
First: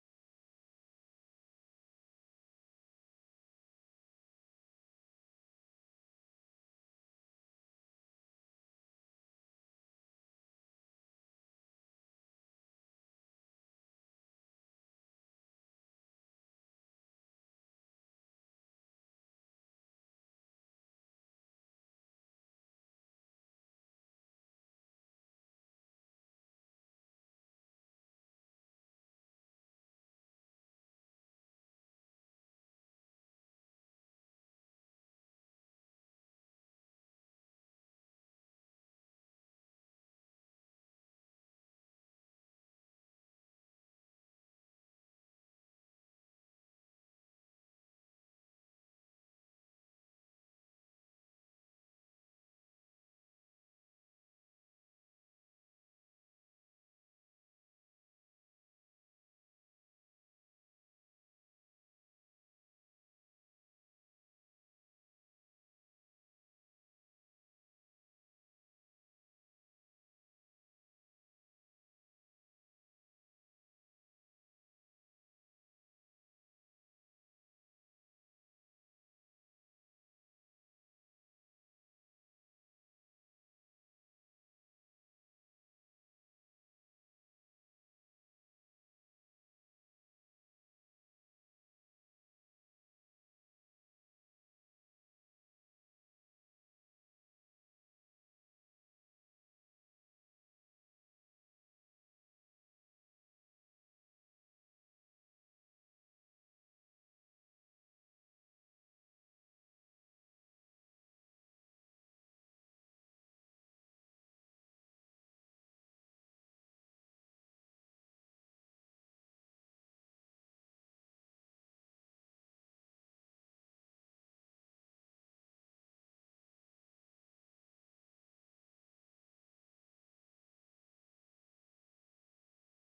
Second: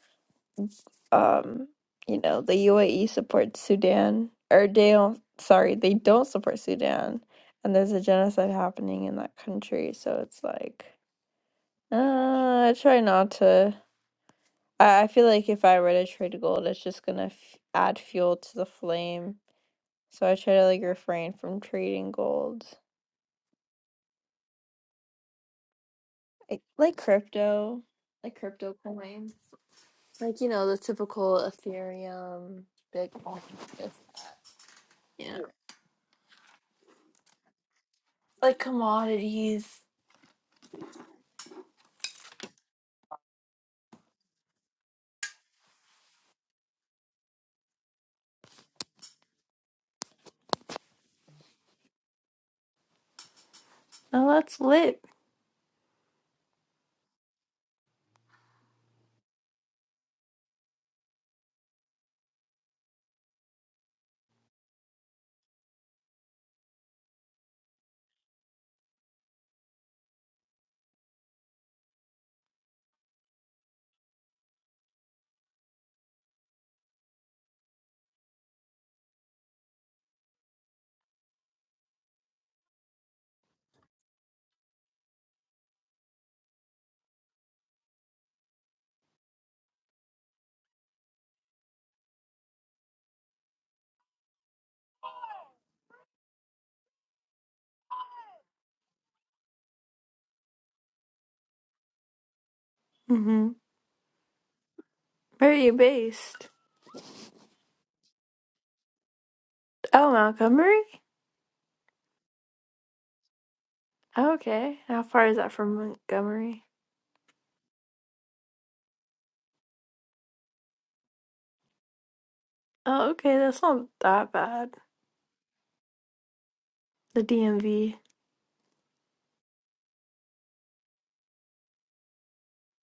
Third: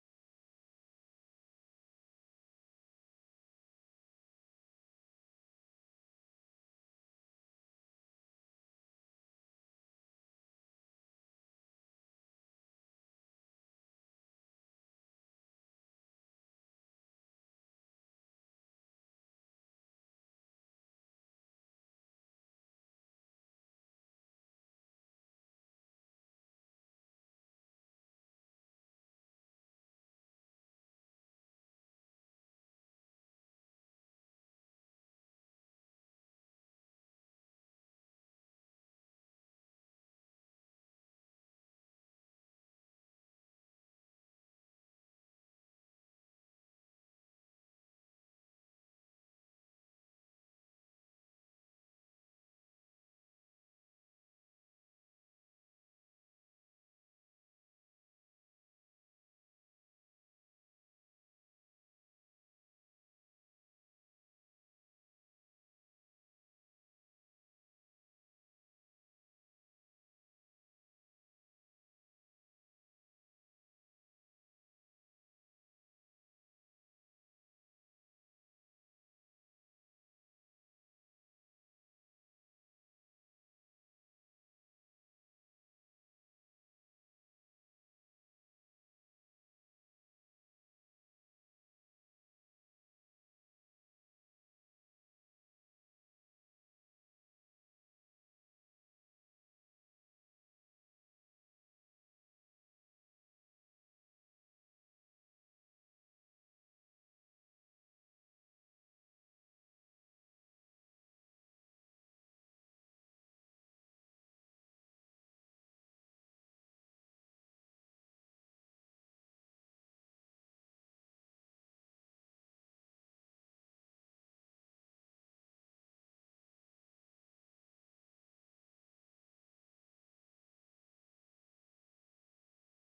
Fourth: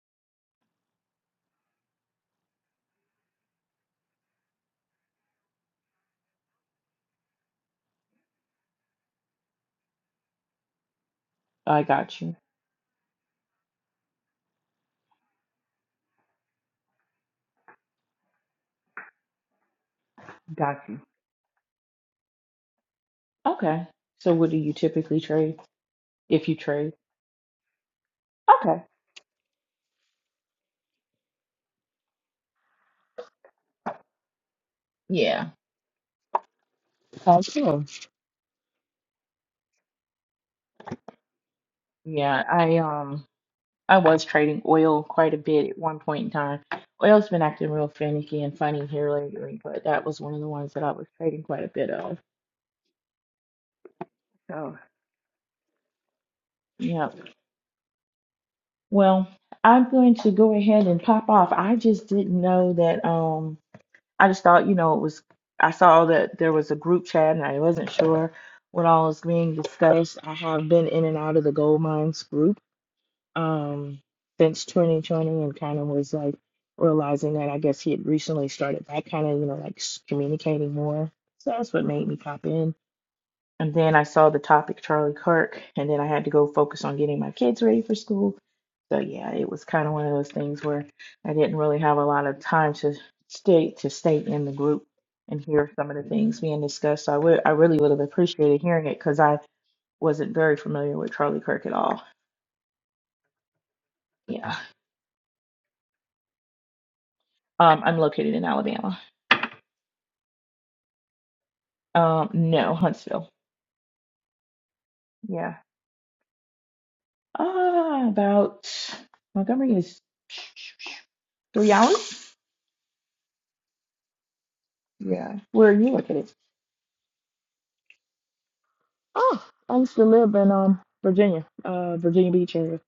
Speaker 3: um, you know, the UAE supports Sudan or they don't, sorry, they don't support Sudan and there's a genocide happening in that country, so it's like
Speaker 4: I got you.
Speaker 3: uh, I try not to. I, I feel like if I were to trade gold, it's just gonna f add fuel to the flame So I try to like
Speaker 4: Got you.
Speaker 3: refrain from trading gold.
Speaker 4: Okay. So what do you typically trade if you
Speaker 3: I
Speaker 4: trade?
Speaker 3: like crypto, like crypto
Speaker 4: Okay.
Speaker 3: coins. Like, you know, the typical Ethereum, Bitcoin. Yeah.
Speaker 4: Yeah. Oh, cool.
Speaker 3: Like commodities.
Speaker 4: Yeah, I um. I was trading oil quite a bit at one point in time. Oil's been acting real finicky and funny here lately, but that was one of the ones that I was trading quite a bit of.
Speaker 3: Oh, that's
Speaker 4: So,
Speaker 3: lit.
Speaker 4: yeah. Well, I'm going to go ahead and pop off. I just didn't know that. Um, I just thought, you know, it was. I saw that there was a group chat, and I wasn't sure what all was being discussed. I have been in and out of the gold mines group um, since 2020 and kind of was like realizing that I guess he had recently started back kind of, you know, like s- communicating more. So that's what made me pop in. And then I saw the topic Charlie Kirk, and then I had to go focus on getting my kids ready for school. So yeah, it was kind of one of those things where I didn't really have a lot of time to stay to stay in the group and hear some of the things being discussed. So I would I really would have appreciated hearing it because I wasn't very familiar with Charlie Kirk at all.
Speaker 3: hmm
Speaker 4: Yeah.
Speaker 3: Where are you based?
Speaker 4: Um, I'm located in Alabama.
Speaker 3: Oh, Montgomery?
Speaker 4: Um, no, Huntsville.
Speaker 3: Oh, okay. How far is that
Speaker 4: Yeah.
Speaker 3: from Montgomery?
Speaker 4: Ah, about Montgomery is three hours.
Speaker 3: Oh, okay. That's not that bad.
Speaker 4: Yeah. Where are you located?
Speaker 3: The DMV.
Speaker 4: Oh, I used to live in um Virginia, uh Virginia Beach area,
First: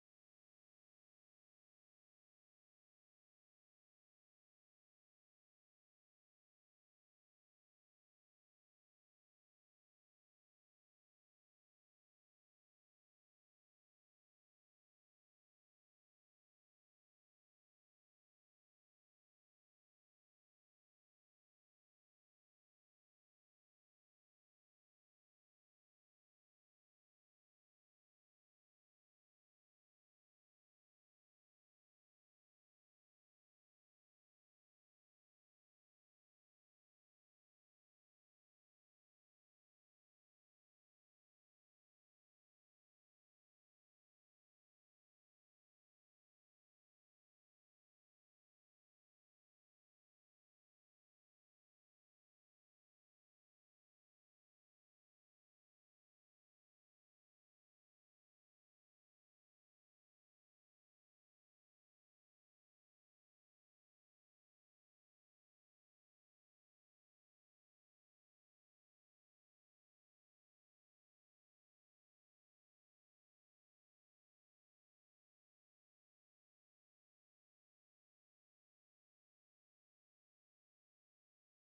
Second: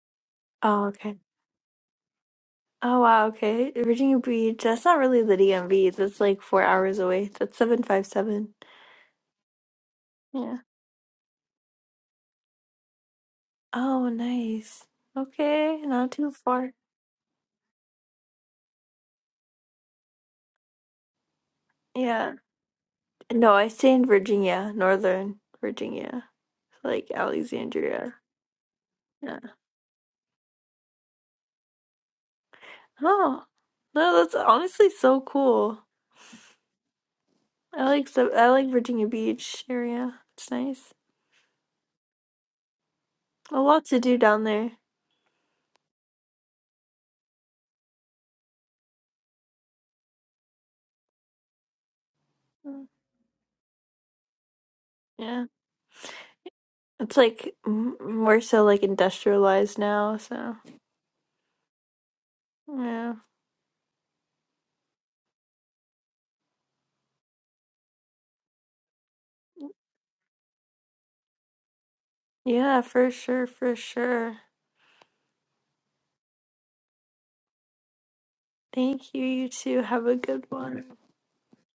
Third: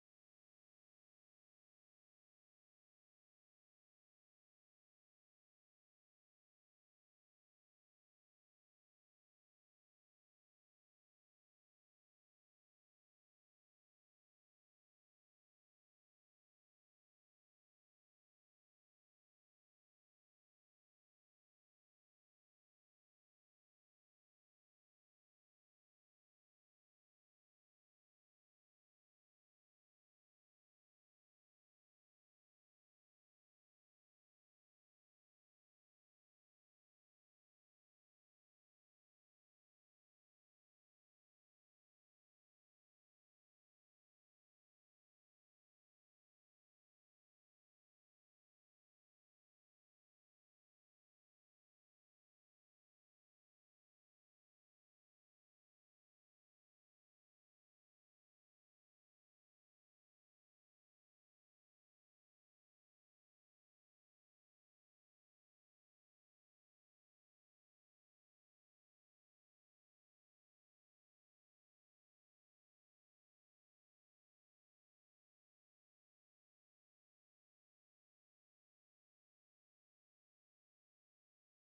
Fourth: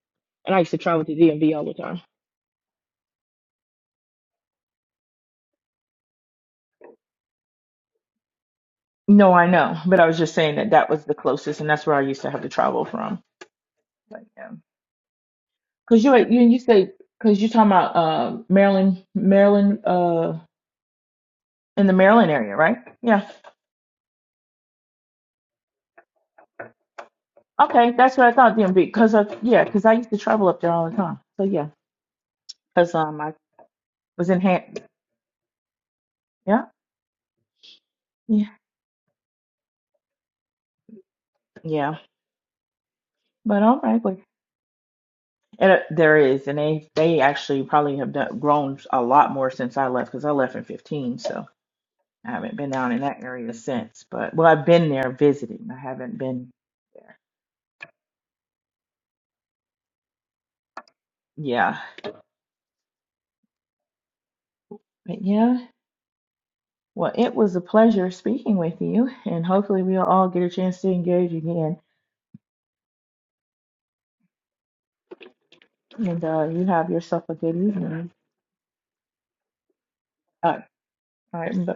Speaker 4: and I used to
Speaker 3: Oh,
Speaker 4: travel
Speaker 3: okay.
Speaker 4: to DMV all the time.
Speaker 3: Oh, wow. Okay. Virginia Beach. That's not really the DMV. That's like four hours away. That's 757.
Speaker 4: No, I know, but I was just saying
Speaker 3: Yeah.
Speaker 4: that that was the closest, and that's where I used to have to travel from.
Speaker 3: Oh,
Speaker 4: But yeah,
Speaker 3: nice. Okay,
Speaker 4: because
Speaker 3: not
Speaker 4: you
Speaker 3: too
Speaker 4: you you
Speaker 3: far.
Speaker 4: say because you talking about uh Maryland, Maryland, uh, in the Maryland
Speaker 3: Yeah.
Speaker 4: area, right? Yeah.
Speaker 3: No, I stay in Virginia, Northern Virginia, like
Speaker 4: Okay,
Speaker 3: Alexandria.
Speaker 4: that's what I thought DMV because of
Speaker 3: Yeah.
Speaker 4: yeah, because I used to travel up there all the time. So yeah, because um I
Speaker 3: Oh, no,
Speaker 4: was
Speaker 3: that's
Speaker 4: in hand.
Speaker 3: honestly so cool.
Speaker 4: Yeah,
Speaker 3: I like so
Speaker 4: yeah,
Speaker 3: I like Virginia Beach area. It's nice.
Speaker 4: yeah.
Speaker 3: A
Speaker 4: But all
Speaker 3: lot to
Speaker 4: right,
Speaker 3: do
Speaker 4: but
Speaker 3: down there.
Speaker 4: and uh, there is, and they they actually probably have done, grown a lot more since I left because I left in fifteen, so I haven't been
Speaker 3: Mm,
Speaker 4: down in that area since. But well, I've been there
Speaker 3: Yeah.
Speaker 4: visiting. I haven't been.
Speaker 3: It's like m- more so like industrialized now, so
Speaker 4: Yeah,
Speaker 3: yeah.
Speaker 4: but yeah. Well, it was a pleasure speaking with you, and hopefully we'll all get a chance to engage again.
Speaker 3: Yeah, for sure, for sure.
Speaker 4: And uh, you have yourself a good evening.
Speaker 3: Thank you. You too. Have a good
Speaker 4: Uh,
Speaker 3: one.
Speaker 4: all right, bye.